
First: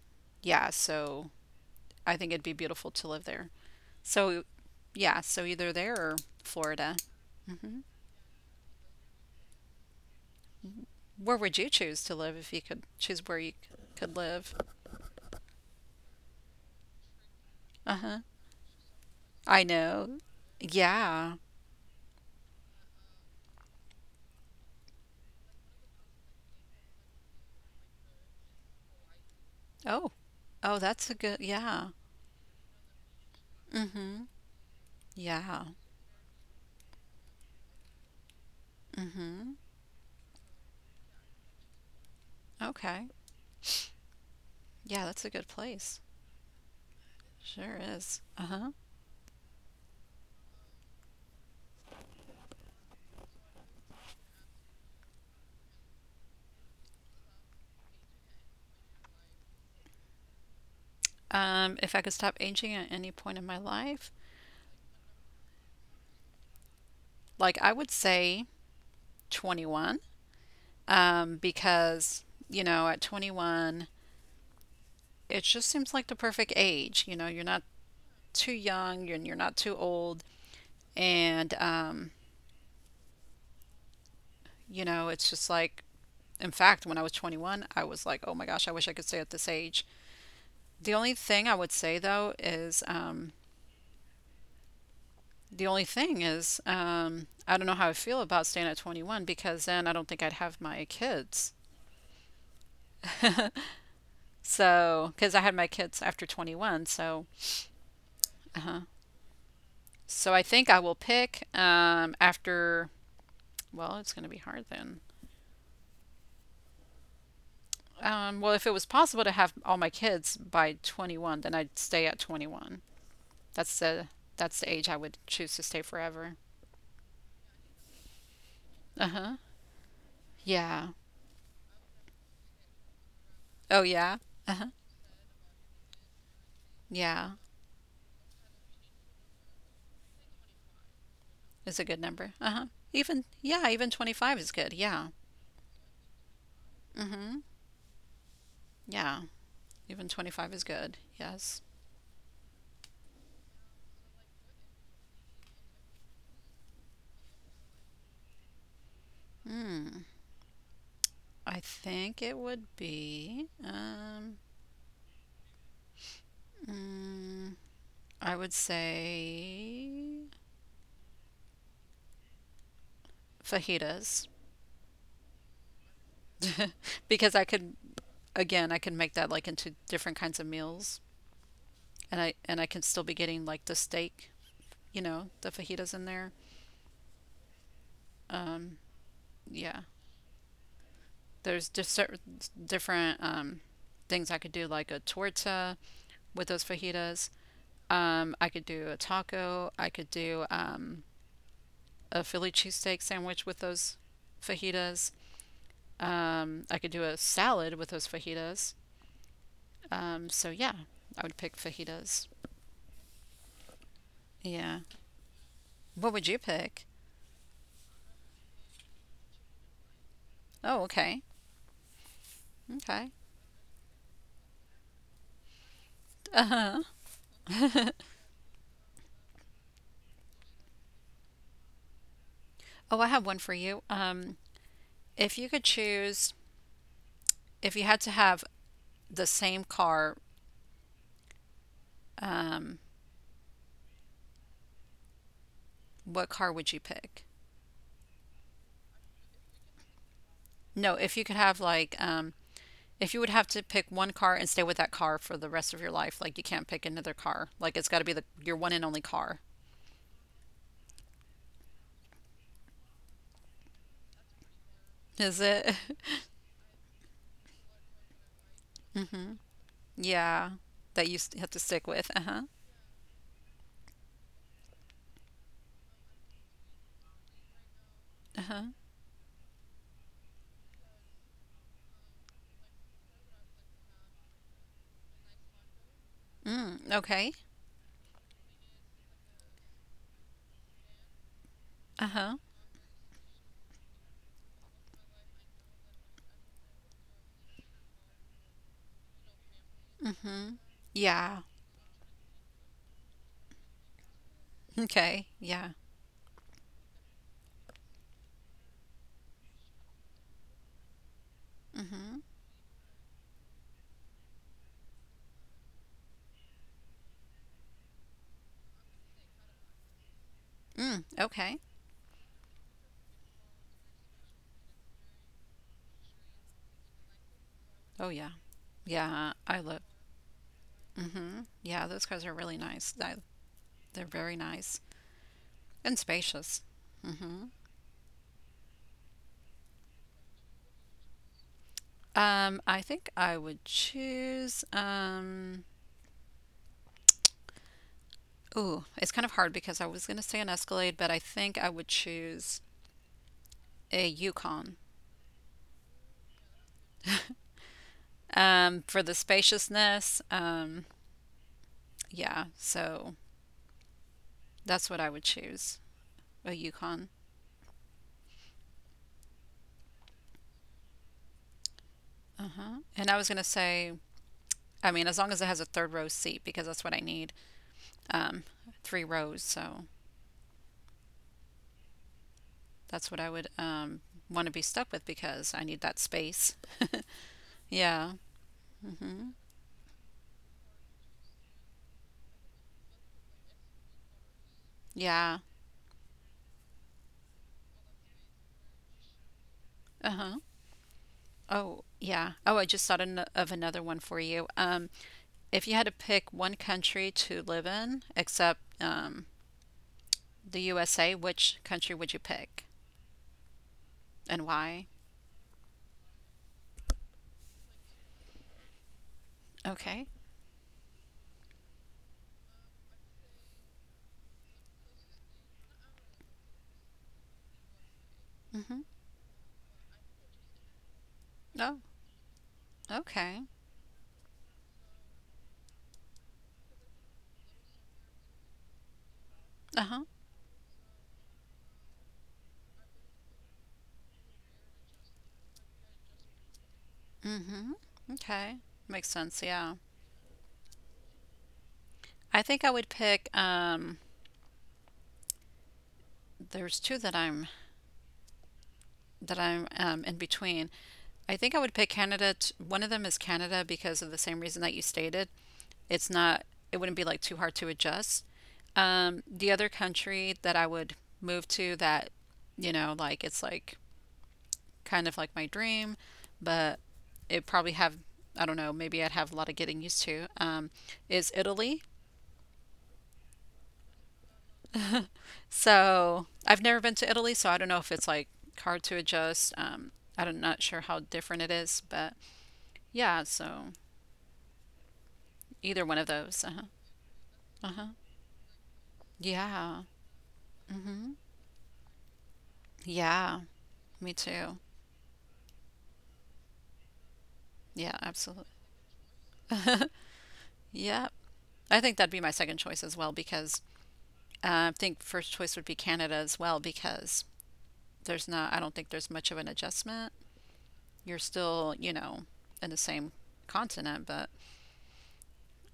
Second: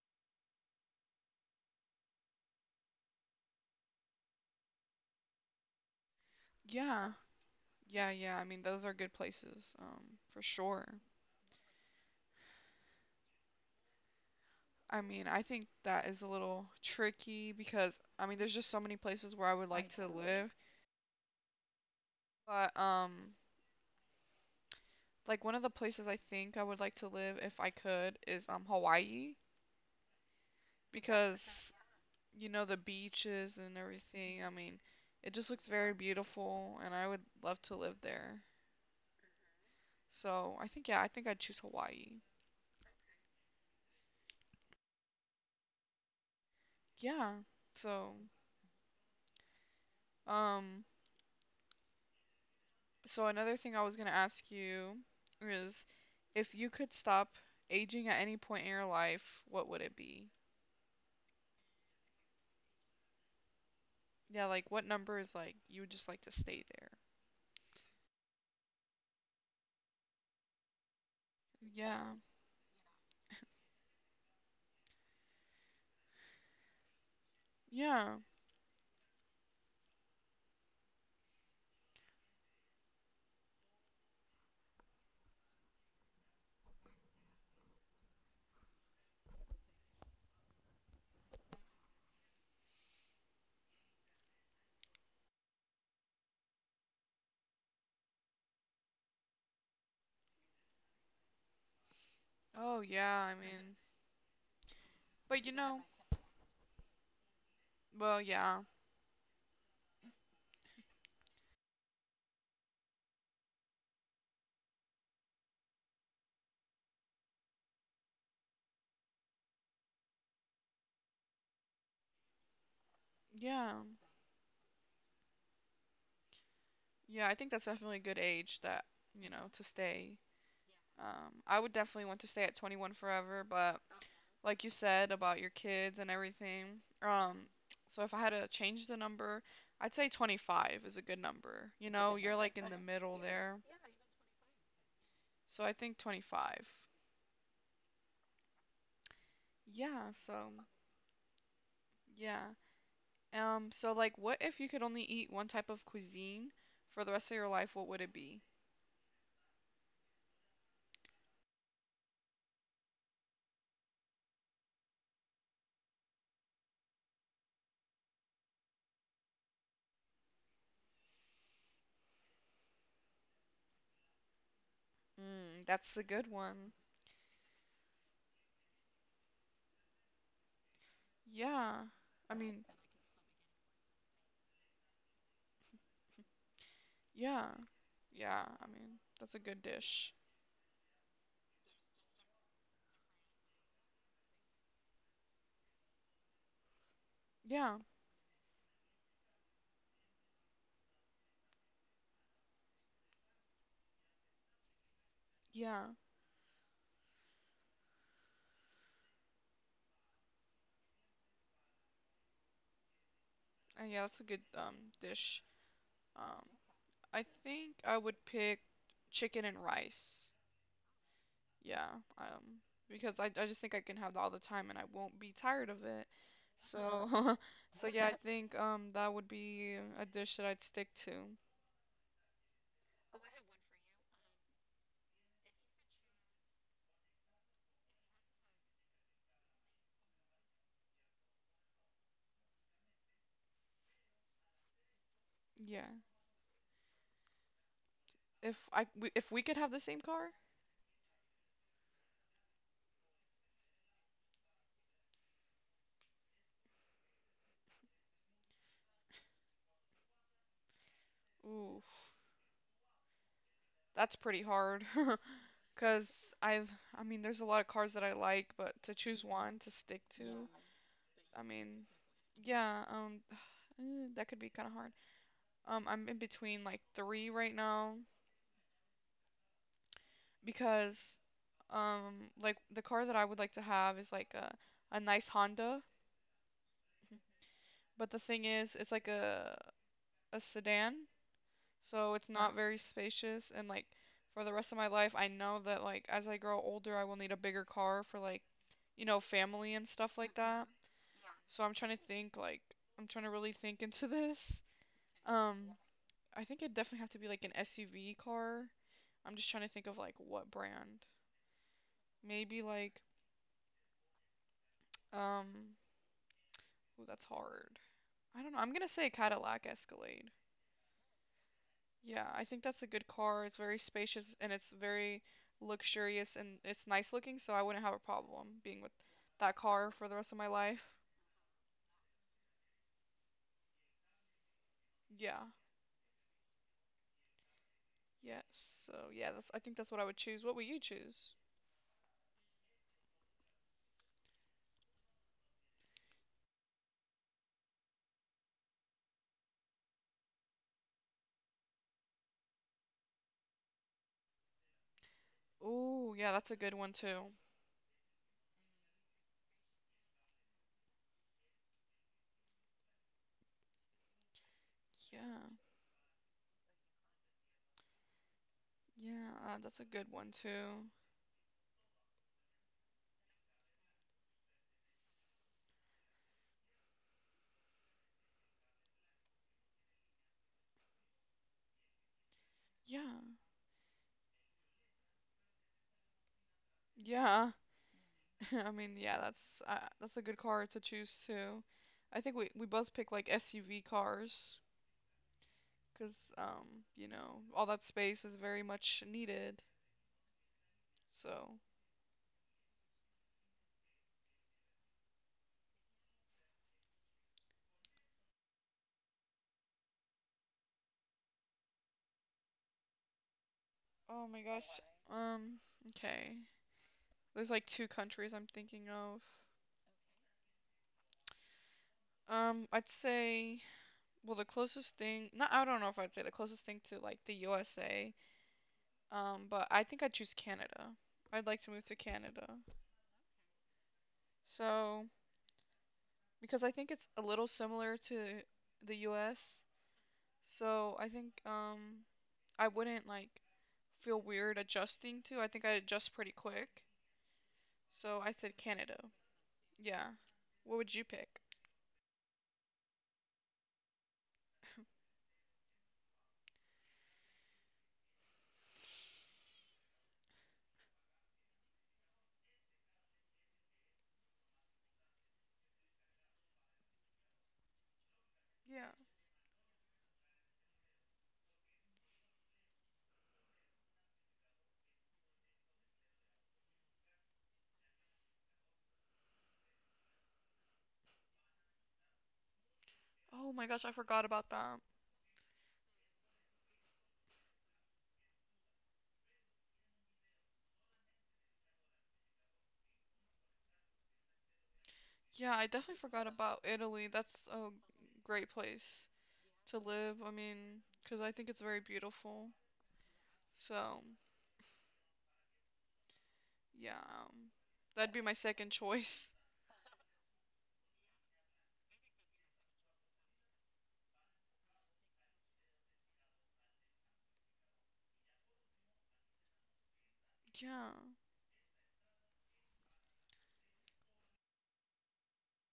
Speaker 2: yeah, so I think it'd be beautiful to live there. So, yeah, so either there or Florida.
Speaker 1: Yeah, yeah, yeah. I mean, those are good places, for sure.
Speaker 2: Where would you choose to live if you could choose where you could live?
Speaker 1: I mean, I think that is a little tricky
Speaker 2: Uh
Speaker 1: because
Speaker 2: huh.
Speaker 1: I mean, there's just so many places where I
Speaker 2: I
Speaker 1: would like I to
Speaker 2: know.
Speaker 1: live,
Speaker 2: Yeah.
Speaker 1: but like one of the places I think I would like to live if I could is Hawaii
Speaker 2: Oh. Oh, that's a good.
Speaker 1: because
Speaker 2: Yeah.
Speaker 1: you know the beaches and
Speaker 2: Mm-hmm.
Speaker 1: everything. I mean, it just looks
Speaker 2: Yeah.
Speaker 1: very beautiful and I would love to live there.
Speaker 2: Mm-hmm.
Speaker 1: So, I think yeah, I think I'd choose Hawaii.
Speaker 2: Okay. Yeah, that's a good place.
Speaker 1: Yeah.
Speaker 2: Sure
Speaker 1: So,
Speaker 2: is. Uh-huh.
Speaker 1: Um, so another thing I was gonna ask you is if you could stop aging at any point in your life, what would it be?
Speaker 2: If I could stop aging at any point in my life,
Speaker 1: Yeah, like what number is like you would just like to stay there?
Speaker 2: like I would say 21,
Speaker 1: Yeah.
Speaker 2: because, you know, at 21, it just seems like the perfect age. You know, you're not
Speaker 1: Yeah.
Speaker 2: too young and you're not too old. And You know, it's just like, in fact, when I was 21, I was like, oh my gosh, I wish I could stay at this age. The only thing I would say though is, the only thing is, I don't know how I feel about staying at 21 because then I don't think I'd have my kids.
Speaker 1: Oh yeah, I mean,
Speaker 2: So, because I
Speaker 1: but you
Speaker 2: had my
Speaker 1: know,
Speaker 2: kids after 21, so,
Speaker 1: well, yeah.
Speaker 2: uh-huh. So I think I will pick well, it's going to be hard then. Well, if it was possible to have all my kids by 21, then I'd stay at 21.
Speaker 1: Yeah.
Speaker 2: That's the that's the age I would choose to stay forever.
Speaker 1: Yeah, I think that's definitely a good age that,
Speaker 2: Uh
Speaker 1: you
Speaker 2: huh.
Speaker 1: know, to stay.
Speaker 2: Yeah.
Speaker 1: I would definitely want to stay at 21 forever, but
Speaker 2: Oh yeah. Uh
Speaker 1: like you
Speaker 2: huh.
Speaker 1: said about your kids and everything.
Speaker 2: Yeah.
Speaker 1: Um, so if I had to change the number, I'd say 25 is a good number.
Speaker 2: Is a
Speaker 1: You
Speaker 2: good
Speaker 1: know, you're
Speaker 2: number. Uh
Speaker 1: like in
Speaker 2: huh.
Speaker 1: the Okay. middle Yeah.
Speaker 2: Even
Speaker 1: there.
Speaker 2: yeah, even 25 is good. Yeah.
Speaker 1: So I think 25.
Speaker 2: Mm hmm. Yeah. Even
Speaker 1: Yeah,
Speaker 2: twenty
Speaker 1: so
Speaker 2: five is good. Yes.
Speaker 1: yeah. So like what if you could only eat one type of cuisine for the rest of your life, what would it be?
Speaker 2: Hmm. I think it would be. Mm, I would say fajitas
Speaker 1: Mm, that's a good one.
Speaker 2: because I could make that like into different kinds of meals
Speaker 1: Yeah.
Speaker 2: and
Speaker 1: I
Speaker 2: I and
Speaker 1: mean,
Speaker 2: I can still be getting like the steak, you know, the fajitas in there.
Speaker 1: yeah. Yeah, I
Speaker 2: Um,
Speaker 1: mean, that's a good
Speaker 2: yeah,
Speaker 1: dish.
Speaker 2: there's just different things I could do, like a torta with those fajitas.
Speaker 1: Yeah.
Speaker 2: I could do a taco. I could do a Philly cheesesteak sandwich with those fajitas.
Speaker 1: Yeah.
Speaker 2: I could do a salad with those fajitas. So yeah, I would pick fajitas.
Speaker 1: And yeah, that's a good
Speaker 2: Yeah.
Speaker 1: dish.
Speaker 2: What would you
Speaker 1: Um.
Speaker 2: pick?
Speaker 1: I think I would pick chicken and rice.
Speaker 2: Oh, okay.
Speaker 1: Yeah, um,
Speaker 2: Okay.
Speaker 1: because I just think I can have that all the time and I won't be tired of it.
Speaker 2: Uh-huh.
Speaker 1: So, so yeah, I think that would be a dish that I'd stick to.
Speaker 2: Oh, I have one for you. If you could choose, if you had to have the same car, um,
Speaker 1: Yeah.
Speaker 2: what car would you pick?
Speaker 1: If we could have the same car,
Speaker 2: No, if you could have like, if you would have to pick one car and stay with that car for the rest of your life, like you can't pick another car. Like it's got to be the your one and only car.
Speaker 1: ooh, that's pretty hard.
Speaker 2: Is it?
Speaker 1: Cause I've I mean there's a lot of cars that I like, but to choose
Speaker 2: Hmm.
Speaker 1: one to stick to,
Speaker 2: Yeah, that you
Speaker 1: I
Speaker 2: have to
Speaker 1: mean,
Speaker 2: stick with. Uh huh.
Speaker 1: yeah, that could be kind of hard. I'm in between like three right now.
Speaker 2: Uh huh.
Speaker 1: Because like the car that I would like to have is like a nice Honda,
Speaker 2: Mm, okay.
Speaker 1: but the thing is it's like a sedan,
Speaker 2: Uh
Speaker 1: so it's
Speaker 2: huh.
Speaker 1: not very spacious and like for the rest of my life I know that like as I grow older I will need a bigger car for like you know family and stuff like
Speaker 2: Mm-hmm.
Speaker 1: that.
Speaker 2: Yeah.
Speaker 1: So I'm trying to really think into this.
Speaker 2: Okay. Yeah.
Speaker 1: Um I think it'd definitely have to be like an SUV car. I'm just trying to think of like what brand.
Speaker 2: Mm-hmm.
Speaker 1: Maybe like um Ooh, that's hard. I don't know. I'm gonna say Cadillac Escalade.
Speaker 2: Mm, okay.
Speaker 1: Yeah, I think that's a good car. It's very spacious and it's very luxurious and it's nice looking, so I wouldn't have a
Speaker 2: Oh yeah.
Speaker 1: problem being with
Speaker 2: Yeah,
Speaker 1: that
Speaker 2: I love.
Speaker 1: car for the rest of my life.
Speaker 2: Mm-hmm. Yeah, those cars are really nice. They're very nice.
Speaker 1: Yeah.
Speaker 2: And spacious. hmm
Speaker 1: Yes. So yeah, that's I think that's what I would choose. What would you choose?
Speaker 2: I think I would choose. Ooh, it's kind of hard because I was going to say an Escalade, but I think I would choose a Yukon
Speaker 1: Oh, yeah, that's a good one too.
Speaker 2: for the spaciousness. Yeah, so that's what I would
Speaker 1: Yeah.
Speaker 2: choose, a Yukon.
Speaker 1: Yeah, that's a good one too.
Speaker 2: Uh huh. And I was going to say, I mean, as long as it has a third row seat, because that's what I need. Um, Three rows. So
Speaker 1: Yeah.
Speaker 2: that's what I would want to be stuck with because I need that space.
Speaker 1: Yeah.
Speaker 2: Yeah.
Speaker 1: I mean, yeah,
Speaker 2: Mm-hmm.
Speaker 1: that's a good car to choose too. I think we both pick like SUV cars.
Speaker 2: Yeah.
Speaker 1: Because you know, all that space is very much needed.
Speaker 2: Uh-huh.
Speaker 1: So,
Speaker 2: Oh, yeah. Oh, I just thought an of another one for you. If you had to pick one country to live in except the USA, which country would you pick
Speaker 1: oh my
Speaker 2: and
Speaker 1: gosh.
Speaker 2: why?
Speaker 1: Um, okay. There's like two countries I'm thinking of.
Speaker 2: Okay.
Speaker 1: I'd say, well, the closest thing, not, I don't know if I'd say the closest thing to like the USA,
Speaker 2: Mm-hmm.
Speaker 1: but I think I'd choose Canada. I'd like to
Speaker 2: Oh,
Speaker 1: move to Canada.
Speaker 2: okay.
Speaker 1: So, because I think it's a little similar to the US.
Speaker 2: Uh-huh.
Speaker 1: So, I think I wouldn't like feel weird adjusting to. I think I adjust pretty quick.
Speaker 2: Mm-hmm.
Speaker 1: So I said
Speaker 2: Okay.
Speaker 1: Canada.
Speaker 2: Makes sense. Yeah.
Speaker 1: Yeah. What would you pick?
Speaker 2: I think I would pick there's two that I'm in between. I think I would pick Canada. One of them is Canada because of the same reason that you stated. It's not, it wouldn't be like too hard to adjust.
Speaker 1: Yeah.
Speaker 2: The other country that I would move to, that, you know, like it's like kind of like my dream, but it probably have, I don't know, maybe I'd have a lot of getting used to, is Italy.
Speaker 1: Oh my gosh, I forgot about that.
Speaker 2: So I've never been to Italy, so I don't know if it's like hard to adjust. I'm not sure how different it is, but yeah, so
Speaker 1: Yeah, I
Speaker 2: either one
Speaker 1: definitely
Speaker 2: of
Speaker 1: forgot
Speaker 2: those. Uh
Speaker 1: about
Speaker 2: huh.
Speaker 1: Italy. That's a
Speaker 2: Uh huh.
Speaker 1: great place to
Speaker 2: Yeah.
Speaker 1: live. I mean,
Speaker 2: hmm
Speaker 1: because I think it's very beautiful.
Speaker 2: Yeah.
Speaker 1: So,
Speaker 2: Me too.
Speaker 1: yeah, um,
Speaker 2: Yeah,
Speaker 1: that'd be my
Speaker 2: absolutely.
Speaker 1: second choice.
Speaker 2: Yeah. I think that'd be my second choice as well, because I think first choice would be Canada as well because there's not, I don't think there's much of an adjustment.
Speaker 1: Yeah.
Speaker 2: You're still, you know, in the same continent, but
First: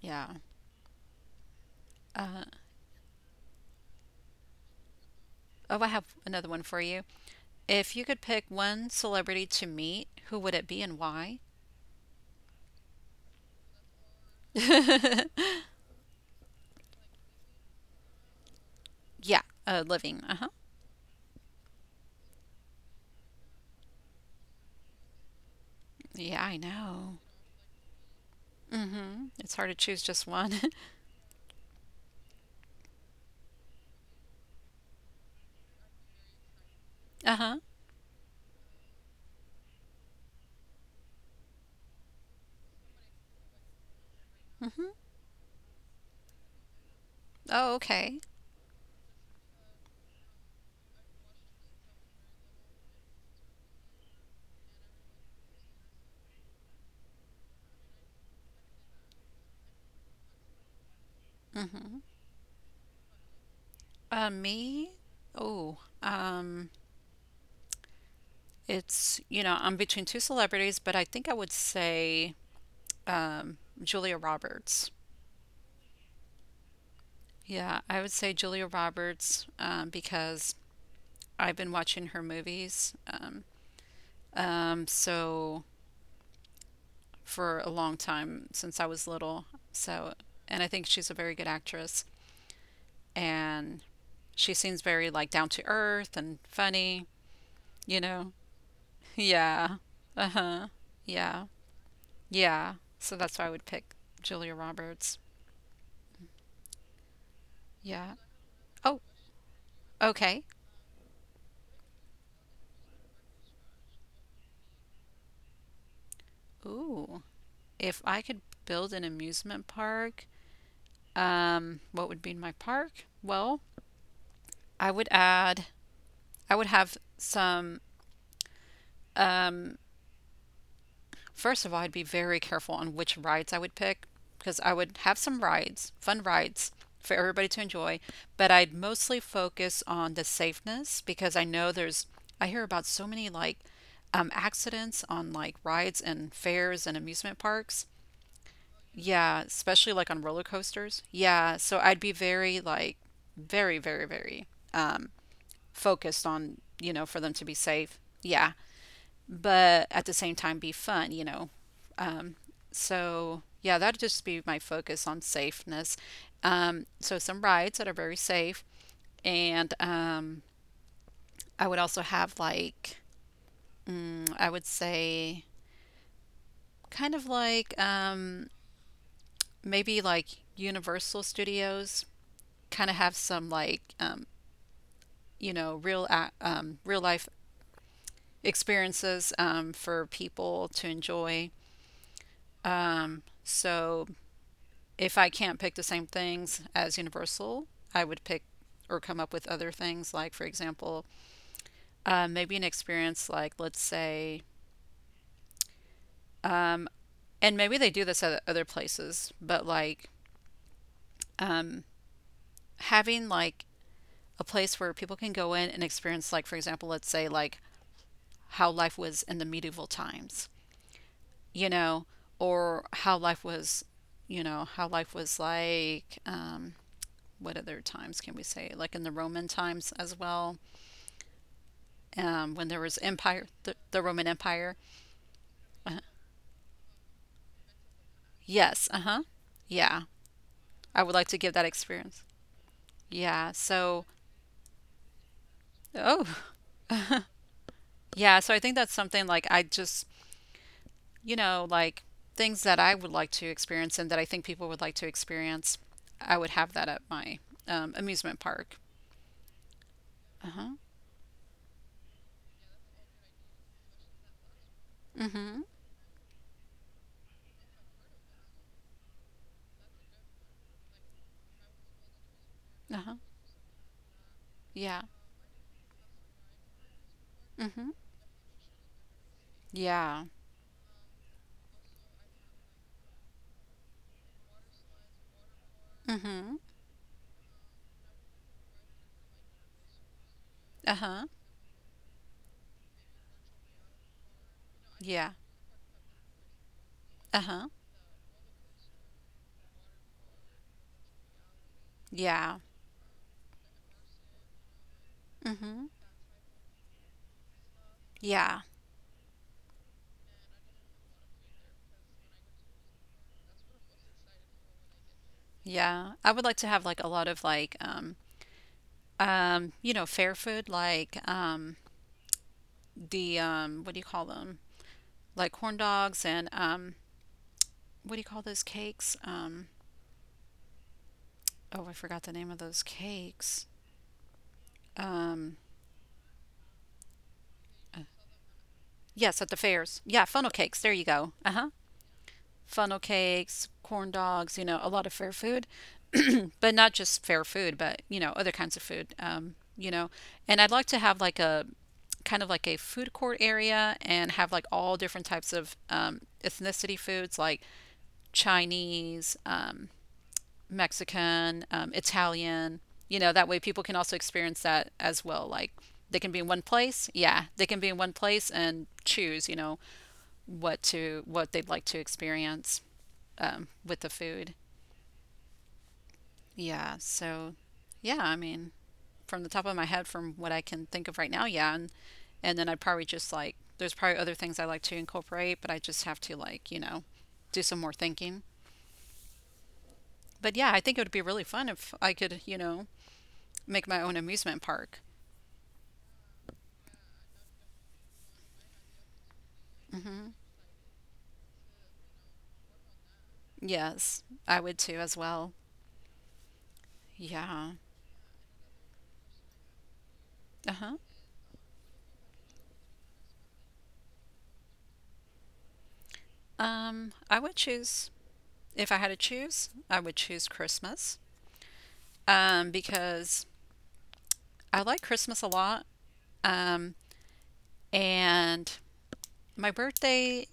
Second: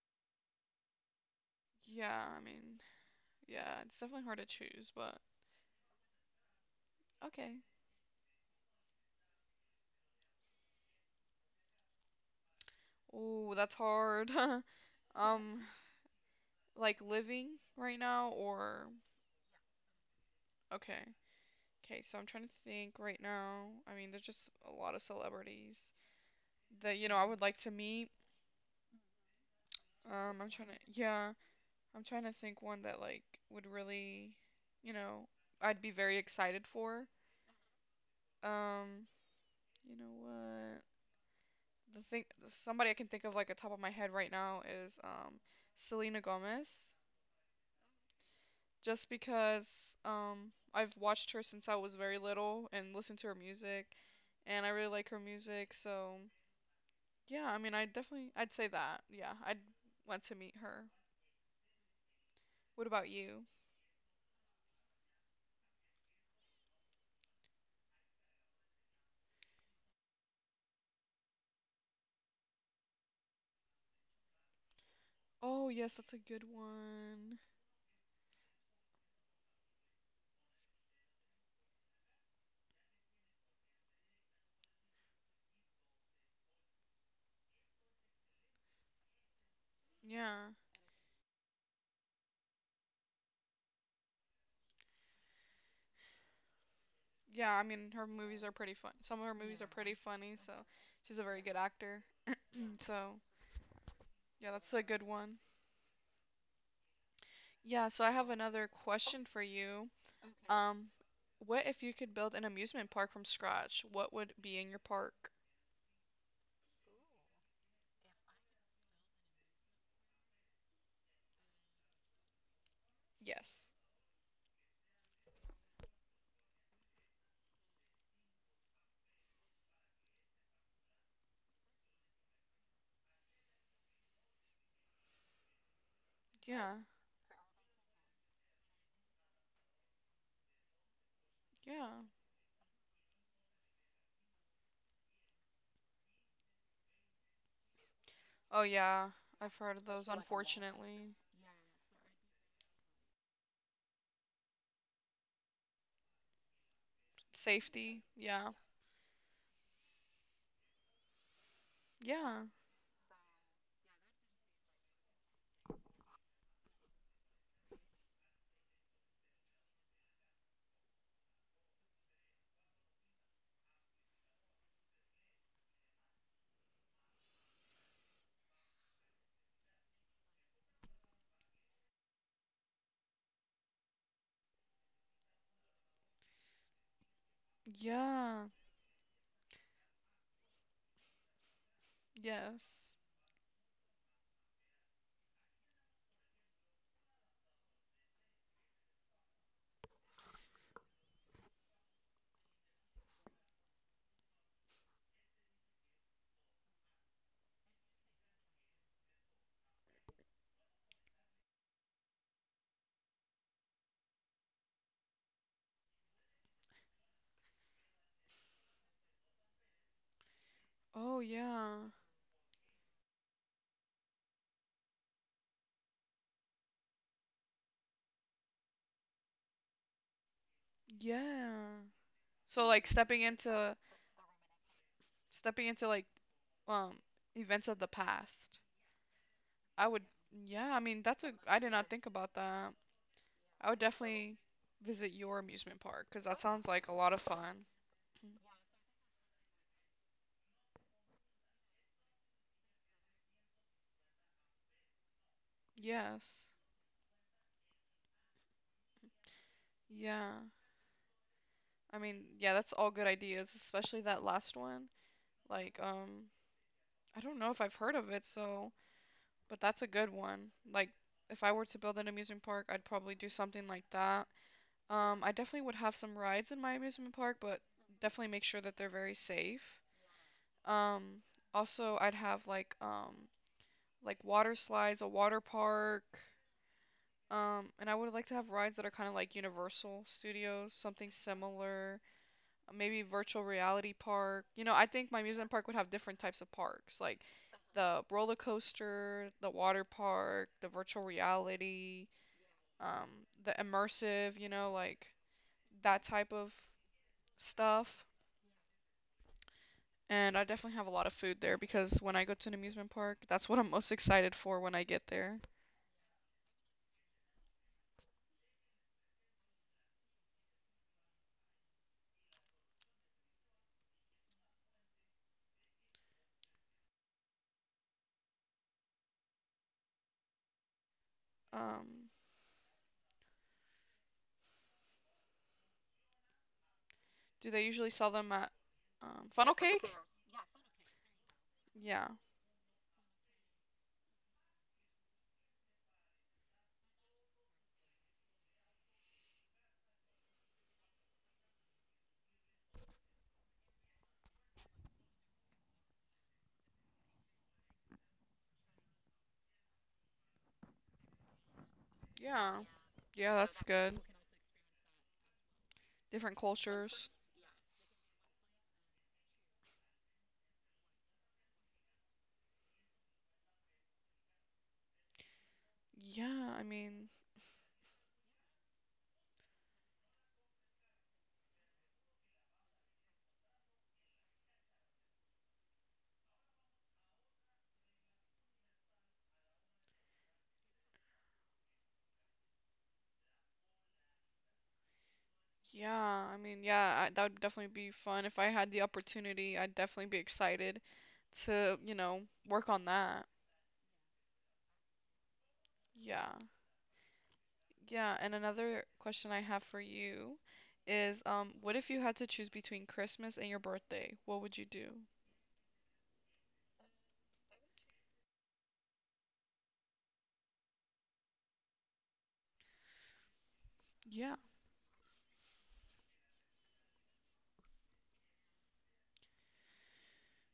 Speaker 2: yeah.
Speaker 1: Yeah, I
Speaker 2: Uh,
Speaker 1: mean, yeah, it's definitely hard to choose, but
Speaker 2: oh, I have another one for you.
Speaker 1: okay.
Speaker 2: If you could pick one celebrity to meet, who would it be and why?
Speaker 1: Oh, that's hard.
Speaker 2: Yeah,
Speaker 1: Um, like living right now or
Speaker 2: living. Uh huh.
Speaker 1: okay. Okay, so I'm trying to think right now. I mean, there's just a lot of celebrities
Speaker 2: Yeah, I
Speaker 1: that, you know,
Speaker 2: know.
Speaker 1: I would like to meet.
Speaker 2: Mhm. It's hard to choose just
Speaker 1: Um, I'm
Speaker 2: one.
Speaker 1: trying to, yeah, I'm trying to think one that like would really, you know, I'd be very excited for.
Speaker 2: Uh-huh.
Speaker 1: Um, you know what? Somebody I can think of like at top of my head right now
Speaker 2: Mhm.
Speaker 1: is Selena Gomez.
Speaker 2: Oh, okay.
Speaker 1: Just because I've watched her since I was very little and listened to her music, and I really like her music, so yeah, I mean, I'd say that. Yeah, I'd want to meet her.
Speaker 2: Mhm.
Speaker 1: What about you?
Speaker 2: Me? Oh, um, you know, I'm between two celebrities, but I think I would say um, Julia Roberts.
Speaker 1: Oh, yes, that's a good one.
Speaker 2: Yeah, I would say Julia Roberts because I've been watching her movies. So for a long time since I was little. So,
Speaker 1: Yeah.
Speaker 2: and I think she's a very good actress. And she seems very like down to earth and funny,
Speaker 1: Yeah, I mean,
Speaker 2: you
Speaker 1: her
Speaker 2: know?
Speaker 1: movies are pretty fun. Some of her movies are Yeah.
Speaker 2: Yeah.
Speaker 1: pretty funny, so
Speaker 2: Uh-huh.
Speaker 1: she's a very
Speaker 2: Yeah.
Speaker 1: good actor. Yeah.
Speaker 2: Yeah. So
Speaker 1: So,
Speaker 2: that's why I would pick
Speaker 1: yeah,
Speaker 2: Julia
Speaker 1: that's a good
Speaker 2: Roberts.
Speaker 1: one. Yeah, so I
Speaker 2: Yeah.
Speaker 1: have another
Speaker 2: Oh,
Speaker 1: question for you. Okay.
Speaker 2: okay.
Speaker 1: What if you could build an amusement park from scratch? What would be in your park?
Speaker 2: Ooh. If I could build an amusement park, what would be my park?
Speaker 1: Yes.
Speaker 2: Well,
Speaker 1: Oh,
Speaker 2: I would add I would have some um first of all, I'd be very careful on which rides I would pick, because I would have some rides, fun rides
Speaker 1: Yeah.
Speaker 2: for everybody to enjoy, but I'd mostly focus on the safeness, because I know
Speaker 1: Yeah.
Speaker 2: there's, I hear about so many like accidents on like rides and fairs and amusement parks.
Speaker 1: Oh, yeah.
Speaker 2: Yeah,
Speaker 1: I've heard of oh,
Speaker 2: especially
Speaker 1: those,
Speaker 2: like
Speaker 1: so like a mall
Speaker 2: on roller coasters.
Speaker 1: unfortunately.
Speaker 2: Yeah, so I'd be very like very focused on, you know, for them to be safe.
Speaker 1: Safety. Yeah.
Speaker 2: Yeah, but at the same time be fun, you know. Um,
Speaker 1: Yeah.
Speaker 2: so yeah, that'd just be my focus on safeness. So some rides that are very safe, and I would also have like I would say kind of like maybe like Universal Studios, kind of have some like you know, real real life
Speaker 1: Yeah.
Speaker 2: experiences for people to enjoy.
Speaker 1: Yes.
Speaker 2: So if I can't pick the same things as Universal, I would pick or come up with other things. Like, for example, maybe an experience like, let's say, and maybe they do this at other places, but like having like a place where people can go in and experience, like, for example, let's say, like how life was in the medieval times,
Speaker 1: Oh
Speaker 2: you
Speaker 1: yeah.
Speaker 2: know, or how life was, you know, how life was like, what other times can we say? Like in the Roman times as well
Speaker 1: Yeah. So
Speaker 2: when there
Speaker 1: like
Speaker 2: was empire, the Roman Empire.
Speaker 1: stepping into
Speaker 2: Uh,
Speaker 1: like um events of the past.
Speaker 2: yes, uh huh.
Speaker 1: I
Speaker 2: Yeah,
Speaker 1: would Yeah, I mean
Speaker 2: I would
Speaker 1: that's
Speaker 2: like
Speaker 1: a
Speaker 2: to give
Speaker 1: I
Speaker 2: that
Speaker 1: did not think
Speaker 2: experience.
Speaker 1: about that.
Speaker 2: Yeah,
Speaker 1: I would
Speaker 2: so,
Speaker 1: definitely visit your amusement park because
Speaker 2: oh,
Speaker 1: that sounds like a lot of fun.
Speaker 2: yeah, so I think that's something like I just, you know, like things that I would like to experience and that I think people would like to experience,
Speaker 1: Yes.
Speaker 2: I would have that at my amusement park.
Speaker 1: Yeah.
Speaker 2: Uh huh.
Speaker 1: I mean, yeah, that's all good ideas, especially that last one.
Speaker 2: Mm hmm.
Speaker 1: Like, I don't know if I've heard of it, so but that's a good one. Like, if I were to build an amusement park, I'd
Speaker 2: Uh
Speaker 1: probably
Speaker 2: huh.
Speaker 1: do something like that.
Speaker 2: Yeah.
Speaker 1: I definitely would have some rides in my amusement park, but
Speaker 2: Mm hmm.
Speaker 1: definitely make sure that they're very safe.
Speaker 2: Yeah.
Speaker 1: Um, Also, I'd have like water slides, a water park.
Speaker 2: Mm hmm.
Speaker 1: And I would like to have rides that are kind of like Universal Studios,
Speaker 2: Uh
Speaker 1: something
Speaker 2: huh.
Speaker 1: similar. Maybe virtual reality park. You know, I think my
Speaker 2: Yeah.
Speaker 1: amusement park would have different types of parks, like
Speaker 2: Uh huh.
Speaker 1: the roller coaster, the water park, the virtual reality.
Speaker 2: Yeah.
Speaker 1: um, the immersive, you know, like
Speaker 2: Mm hmm.
Speaker 1: that type of stuff.
Speaker 2: Yeah.
Speaker 1: And I definitely have a lot of food there because when I go to an amusement park, that's what I'm most excited for when I get there.
Speaker 2: Yeah. I would like to have like a lot of like you know, fair food like the what do you call them? Like corn dogs and what do you call those cakes? Oh, I
Speaker 1: Um,
Speaker 2: forgot the name of those cakes. Um,
Speaker 1: do they usually sell them at
Speaker 2: yes, at
Speaker 1: funnel
Speaker 2: the
Speaker 1: cake?
Speaker 2: fairs. Yeah, funnel cakes. There you go. Uh huh.
Speaker 1: Yeah,
Speaker 2: Funnel cakes, corn dogs. You know, a lot of fair food, but not just fair food, but you know, other kinds of food. You know, and I'd like to have like a kind of like a food court area and have like all different types of ethnicity foods like Chinese, Mexican,
Speaker 1: yeah,
Speaker 2: Italian. You know,
Speaker 1: yeah.
Speaker 2: that way
Speaker 1: That's
Speaker 2: people can
Speaker 1: good.
Speaker 2: also experience that as well. Like they can
Speaker 1: Different
Speaker 2: be in one place.
Speaker 1: cultures.
Speaker 2: Yeah, they can be in one place and choose, you know, what they'd like to experience with the food.
Speaker 1: Yeah, I
Speaker 2: Yeah.
Speaker 1: mean,
Speaker 2: So, yeah, I mean, from the top of my head, from what I can think of right now, yeah, and then I'd probably just like there's probably other things I like to incorporate, but I just have to like you know do some more thinking. But yeah, I think it would be really fun if I could, you know, make my own amusement park.
Speaker 1: yeah. That would definitely be fun if I had the opportunity. I'd definitely be
Speaker 2: hmm
Speaker 1: excited to, you know, work on that.
Speaker 2: Yes, I would too as well.
Speaker 1: Yeah.
Speaker 2: Yeah.
Speaker 1: Yeah, and another question I have for you
Speaker 2: Uh-huh.
Speaker 1: is, what if you had to choose between Christmas and your birthday? What would you do?
Speaker 2: I would choose, if I had to choose, I would choose Christmas. Because
Speaker 1: Yeah.
Speaker 2: I like Christmas a lot. Um, and my birthday,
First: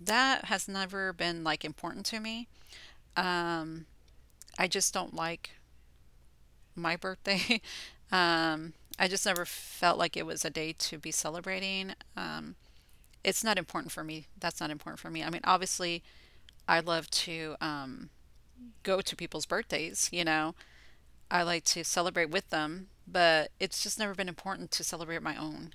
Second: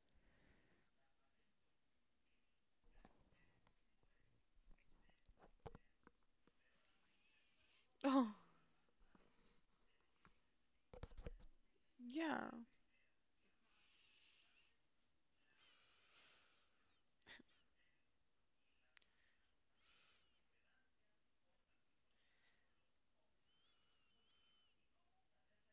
Speaker 2: that has never been like important to me. Um, I just don't like my birthday.
Speaker 1: Oh,
Speaker 2: Um, I just never felt like it was a day to be celebrating.
Speaker 1: yeah.
Speaker 2: It's not important for me. That's not important for me. I mean, obviously, I love to go to people's birthdays, you know, I like to celebrate with them, but it's just never been important to celebrate my own.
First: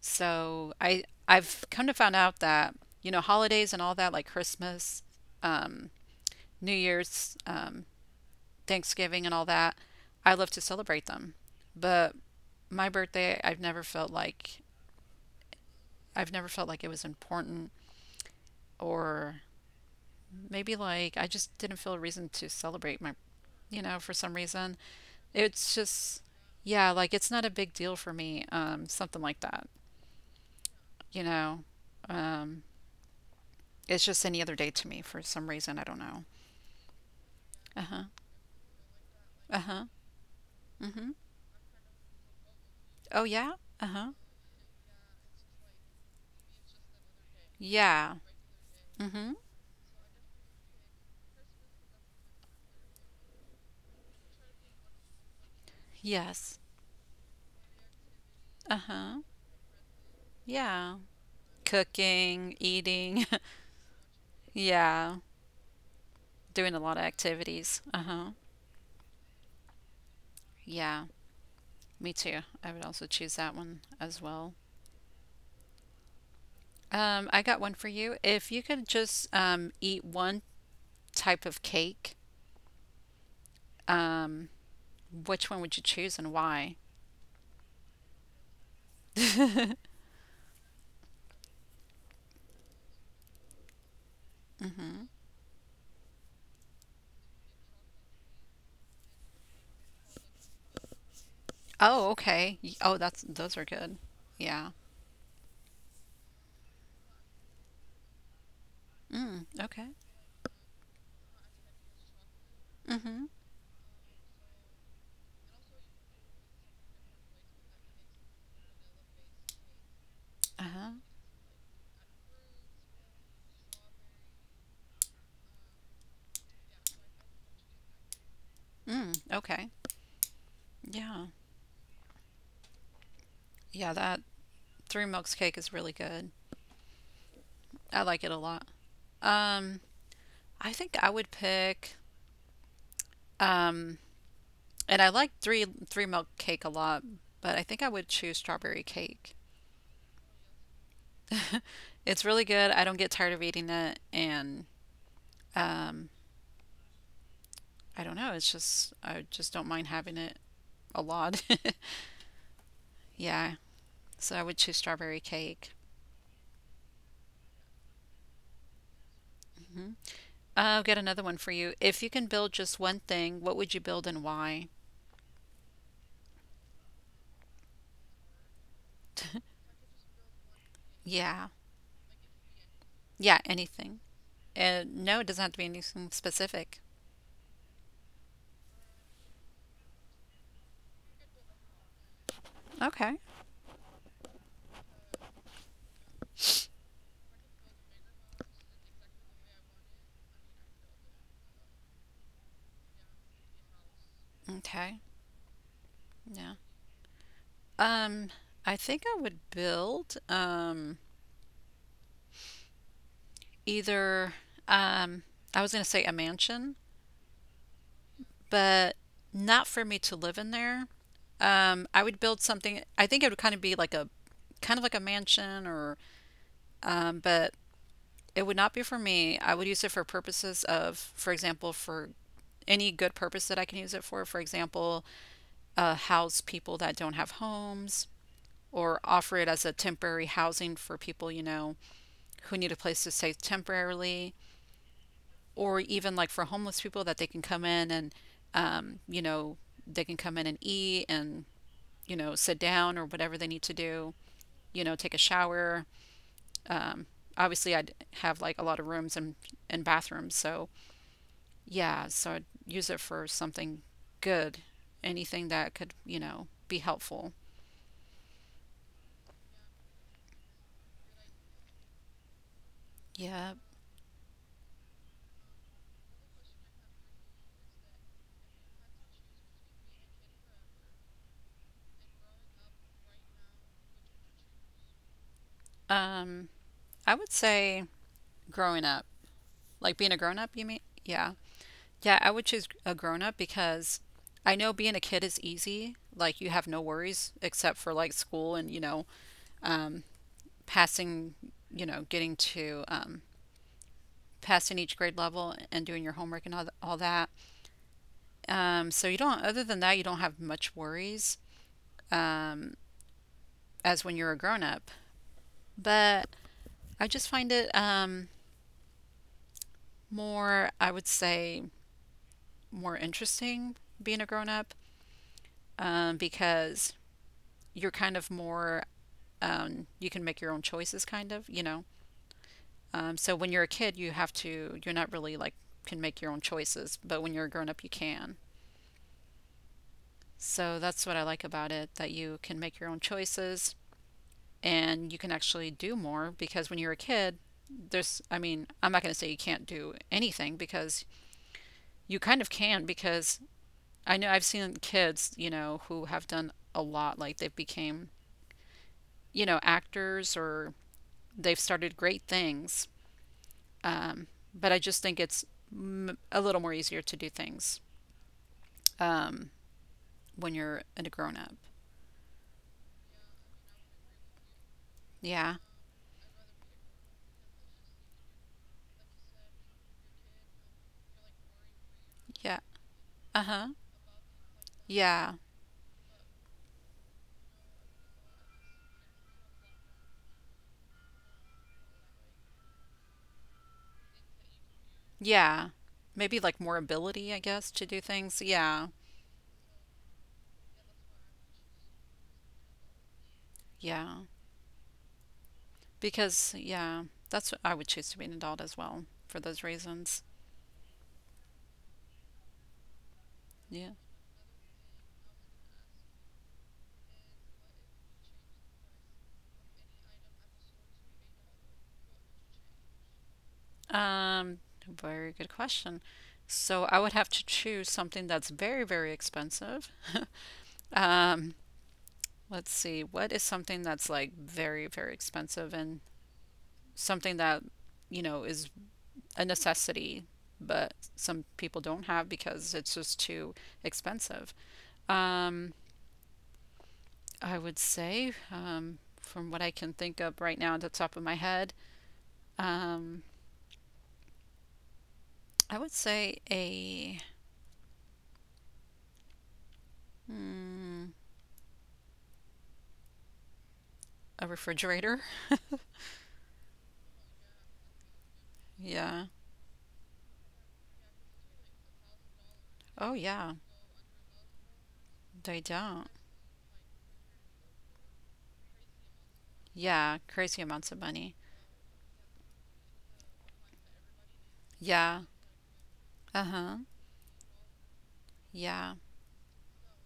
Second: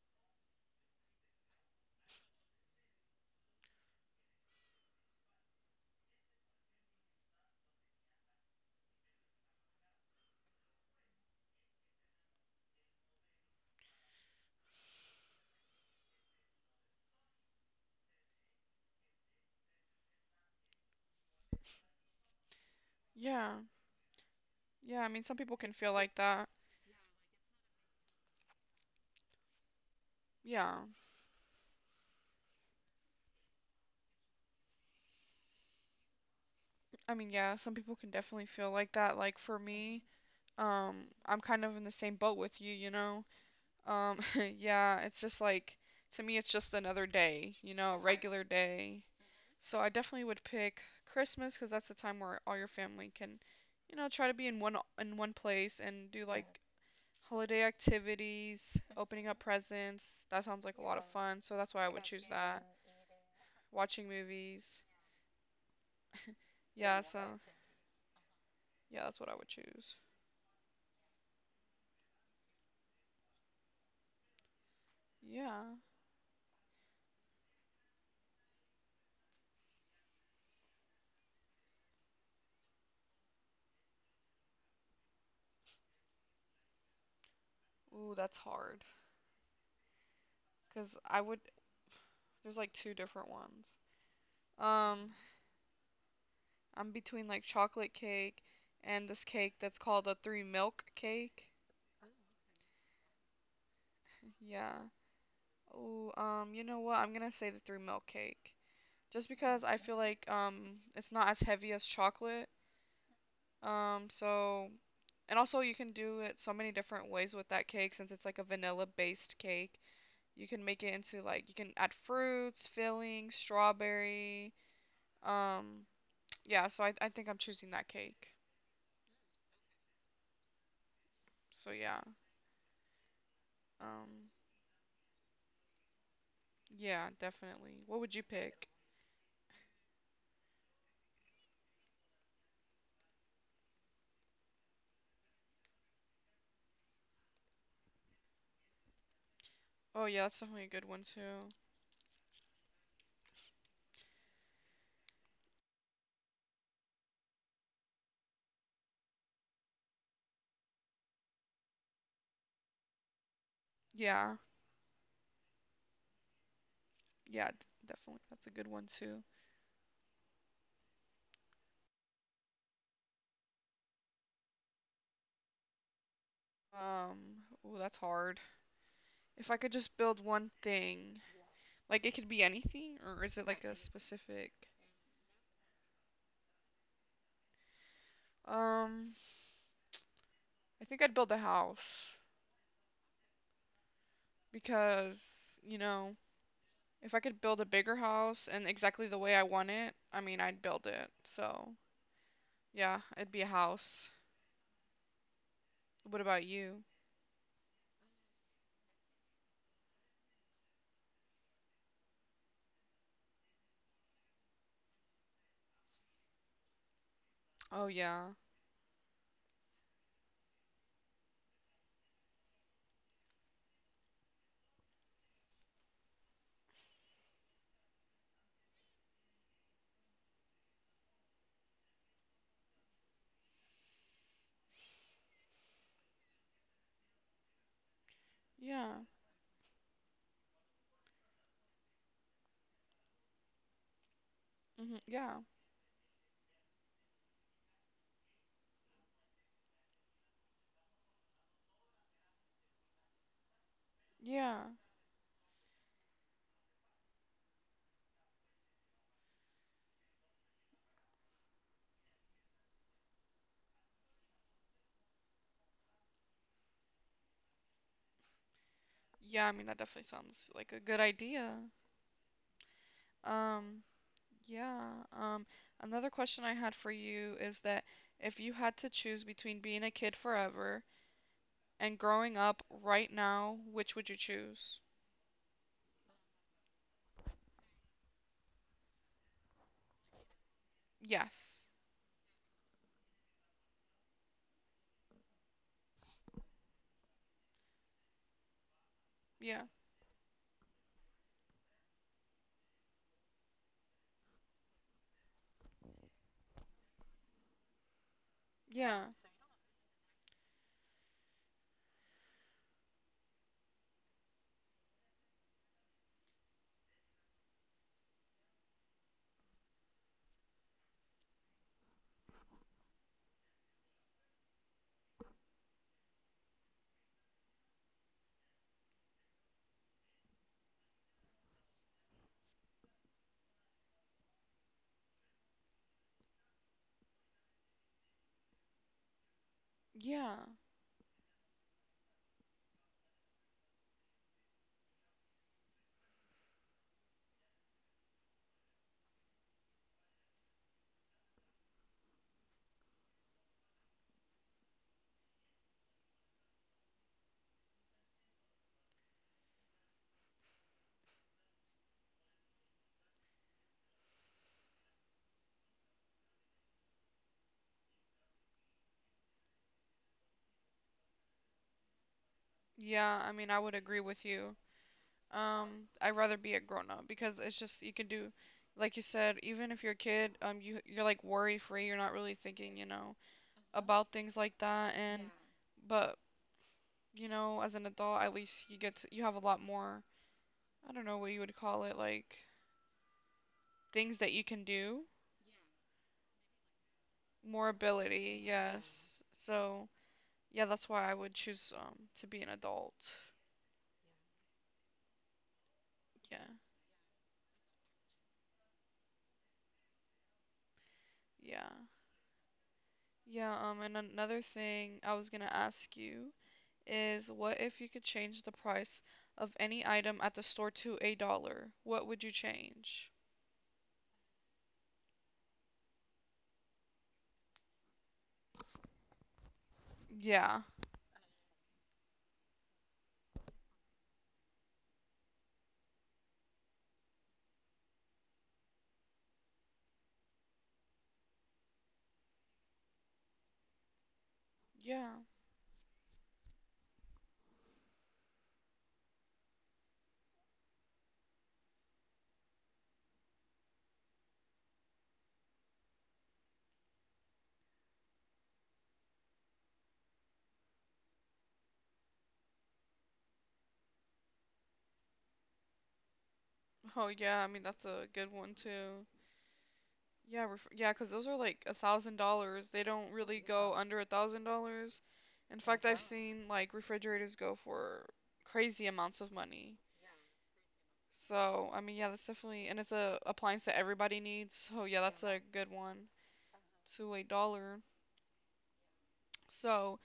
Speaker 2: So I've come to find out that you know holidays and all that like Christmas, New Year's, Thanksgiving and all that, I love to celebrate them, but my birthday I've never felt like it was important, or maybe like I just didn't feel a reason to celebrate my
Speaker 1: Yeah.
Speaker 2: you know, for some reason.
Speaker 1: Yeah, I mean, some people
Speaker 2: It's
Speaker 1: can feel like
Speaker 2: just,
Speaker 1: that.
Speaker 2: yeah, like it's not a big deal for me, something like that,
Speaker 1: Yeah.
Speaker 2: you know. Um, it's just any other day to me for some reason. I don't know.
Speaker 1: I mean, yeah, some
Speaker 2: Uh
Speaker 1: people
Speaker 2: huh.
Speaker 1: can definitely feel like that. Like for
Speaker 2: Uh huh.
Speaker 1: me,
Speaker 2: Mm hmm.
Speaker 1: I'm kind of in the same boat with you, you know?
Speaker 2: Oh, yeah. Uh huh.
Speaker 1: Um, yeah, it's just like to me it's just another day, you know, a
Speaker 2: Yeah.
Speaker 1: regular day.
Speaker 2: Mm hmm.
Speaker 1: So I definitely would pick Christmas because that's the time where all your family can, you know, try to be in one place and do
Speaker 2: Yes.
Speaker 1: like holiday
Speaker 2: Uh
Speaker 1: activities,
Speaker 2: huh.
Speaker 1: opening up presents. That sounds like a lot
Speaker 2: Yeah.
Speaker 1: of fun. So that's why I would choose
Speaker 2: Cooking,
Speaker 1: that.
Speaker 2: eating.
Speaker 1: Watching movies.
Speaker 2: Yeah. Doing a lot
Speaker 1: Yeah,
Speaker 2: of
Speaker 1: so
Speaker 2: activities. Uh huh.
Speaker 1: yeah, that's what I would choose.
Speaker 2: Yeah. Me too. I would also choose that one as well.
Speaker 1: Yeah.
Speaker 2: I got one for you. If you could just eat one type of cake. Um, which one would you choose and why?
Speaker 1: Ooh, that's hard because I would there's like two different ones.
Speaker 2: Mm.
Speaker 1: Um, I'm between like chocolate cake and this cake that's called a three milk cake.
Speaker 2: Oh, okay. Oh, that's those are good. Yeah.
Speaker 1: Yeah. Oh, you know what? I'm gonna say the three milk cake. Just
Speaker 2: Mm,
Speaker 1: because I
Speaker 2: okay.
Speaker 1: feel like it's not as heavy as chocolate.
Speaker 2: Mm-hmm.
Speaker 1: So and also you can do it so many different ways with that cake since it's like a vanilla based cake. You can make
Speaker 2: Uh-huh.
Speaker 1: it into like you can add fruits, filling, strawberry. Um, yeah, so I think I'm choosing that cake.
Speaker 2: Mm, okay. Yeah.
Speaker 1: So yeah.
Speaker 2: Yeah, that
Speaker 1: Um,
Speaker 2: three milks cake is really good.
Speaker 1: yeah, definitely. What
Speaker 2: I
Speaker 1: would you
Speaker 2: like it a
Speaker 1: pick?
Speaker 2: lot. Um, I think I would pick um and I like three milk cake a lot, but I think I would choose strawberry cake.
Speaker 1: Oh yeah, that's definitely a good one too.
Speaker 2: It's really good. I don't get tired of eating it and um, I don't know. It's just I just don't mind having it a lot. Yeah.
Speaker 1: Yeah.
Speaker 2: So I would choose strawberry cake.
Speaker 1: Yeah, definitely. That's a good one too.
Speaker 2: hmm I'll get another one for you. If you can build just one thing, what would you build and why?
Speaker 1: Um, oh, that's hard. If I could just build one thing,
Speaker 2: Yeah.
Speaker 1: like it could be anything, or
Speaker 2: Yeah,
Speaker 1: is it like a
Speaker 2: anything.
Speaker 1: specific?
Speaker 2: No, it doesn't have to be anything specific.
Speaker 1: Um, I think I'd build a house
Speaker 2: Okay.
Speaker 1: because, you know, if I could build a bigger house and exactly the way I want it, I mean, I'd build it. So, yeah, it'd be a house.
Speaker 2: Okay.
Speaker 1: What about
Speaker 2: Yeah.
Speaker 1: you?
Speaker 2: Um, I think I would build either um I was gonna say a mansion,
Speaker 1: Oh, yeah.
Speaker 2: but not for me to live in there. I would build something. I think it would kind of be like a kind of like a mansion or but it would not be for me. I would use it for purposes of, for example, for any good purpose that I can use it for. For example, house people that don't have homes
Speaker 1: Yeah.
Speaker 2: or offer it as a temporary housing for people, you know, who need a place to stay temporarily
Speaker 1: Hmm. Yeah.
Speaker 2: or even like for homeless people that they can come in and um, you know, they can come in and eat and you know, sit down or whatever they need to do,
Speaker 1: Yeah.
Speaker 2: you know, take a shower. Obviously, I'd have like a lot of rooms and bathrooms. So, yeah, so I'd use it for something good, anything that could, you know, be helpful.
Speaker 1: Yeah, I mean, that definitely sounds like a good idea.
Speaker 2: Yeah.
Speaker 1: Um, Yeah. Um, another question I had for you is that if you had to choose between being a kid forever and growing up right now, which would you choose?
Speaker 2: Um, I would say growing up, like being a grown up, you mean? Yeah.
Speaker 1: Yes.
Speaker 2: Yeah, I would choose a grown up because I know being a kid is easy. Like you have no worries except for like school and, you know,
Speaker 1: Yeah.
Speaker 2: um, passing, you know, getting to passing each grade level and doing your homework and all that.
Speaker 1: Yeah.
Speaker 2: So you don't, other than that, you don't have much worries um, as when you're a grown up. But I just find it more, I would say, more interesting being a grown up because you're kind of more, you can make your own choices, kind of, you know. So when you're a kid, you have to, you're not really like, can make your own choices, but when you're a grown up, you can.
Speaker 1: Yeah.
Speaker 2: So that's what I like about it that you can make your own choices and you can actually do more because when you're a kid, there's, I mean, I'm not going to say you can't do anything because you kind of can because I know I've seen kids, you know, who have done a lot, like they've became, you know, actors or they've started great things. Um, but I just think it's a little more easier to do things um, when you're a grown up.
Speaker 1: Yeah. I mean, I would agree with you.
Speaker 2: Yeah.
Speaker 1: I'd rather be a grown up because it's just you can do, like you said, even if you're a kid, you're like worry free. You're not really
Speaker 2: Yeah.
Speaker 1: thinking, you know,
Speaker 2: Uh huh.
Speaker 1: about things like that. And
Speaker 2: Yeah.
Speaker 1: but you know, as an adult, at least you get to, you have a lot more, I don't know what you would call it, like things that you can do.
Speaker 2: Yeah. Maybe like more ability, I
Speaker 1: More
Speaker 2: guess, to do
Speaker 1: ability,
Speaker 2: things. Yeah.
Speaker 1: yes. So, yeah, that's why I would choose to be an adult.
Speaker 2: Yeah.
Speaker 1: Yeah.
Speaker 2: Because yeah, that's what I would choose to be an adult as well for those reasons.
Speaker 1: Yeah. Yeah,
Speaker 2: Yeah.
Speaker 1: and another thing I was gonna ask you is what if you could change the price of any item at the store to a dollar? What would you change?
Speaker 2: Um, Very good question. So I would have to choose something that's very, very expensive.
Speaker 1: Yeah.
Speaker 2: Um, let's see, what is something that's like very, very expensive and something that, you know, is a necessity, but some people don't have because it's just too expensive.
Speaker 1: Yeah.
Speaker 2: Um, I would say, from what I can think of right now at the top of my head, um, I would say a mm, a refrigerator.
Speaker 1: Oh yeah, I mean that's a good one too.
Speaker 2: Yeah.
Speaker 1: Yeah, ref yeah, 'cause those are like $1,000. They don't
Speaker 2: Oh
Speaker 1: really
Speaker 2: yeah,
Speaker 1: go under $1,000. In
Speaker 2: they
Speaker 1: fact, I've
Speaker 2: don't.
Speaker 1: seen like refrigerators go for crazy amounts of money.
Speaker 2: Yeah, crazy amounts of money.
Speaker 1: So, I mean, yeah, that's definitely, and it's a appliance that everybody needs. So, yeah,
Speaker 2: Yeah.
Speaker 1: that's a good one
Speaker 2: Uh-huh.
Speaker 1: to a dollar.
Speaker 2: Yeah.
Speaker 1: So,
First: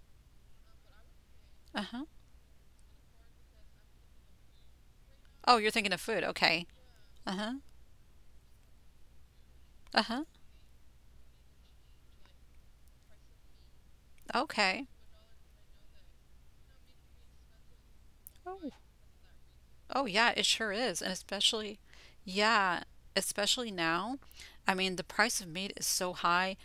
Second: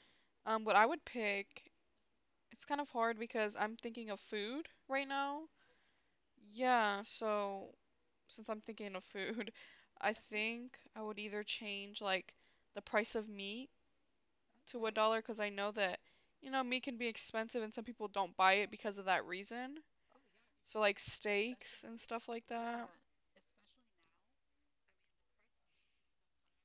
Speaker 1: what I would pick,
Speaker 2: Uh-huh.
Speaker 1: it's kind of hard because I'm thinking of food right now.
Speaker 2: Oh, you're thinking of food. Okay.
Speaker 1: Yeah,
Speaker 2: Uh-huh.
Speaker 1: so since I'm thinking of food, I
Speaker 2: Uh-huh.
Speaker 1: think I would either change like the price of meat to
Speaker 2: Okay.
Speaker 1: a dollar because I know that you know meat can be expensive and some people don't buy
Speaker 2: Oh,
Speaker 1: it because of that reason.
Speaker 2: oh yeah, it sure
Speaker 1: So like
Speaker 2: is. And especially
Speaker 1: steaks and stuff like
Speaker 2: yeah,
Speaker 1: that.
Speaker 2: especially now. I mean, the price of meat is so high.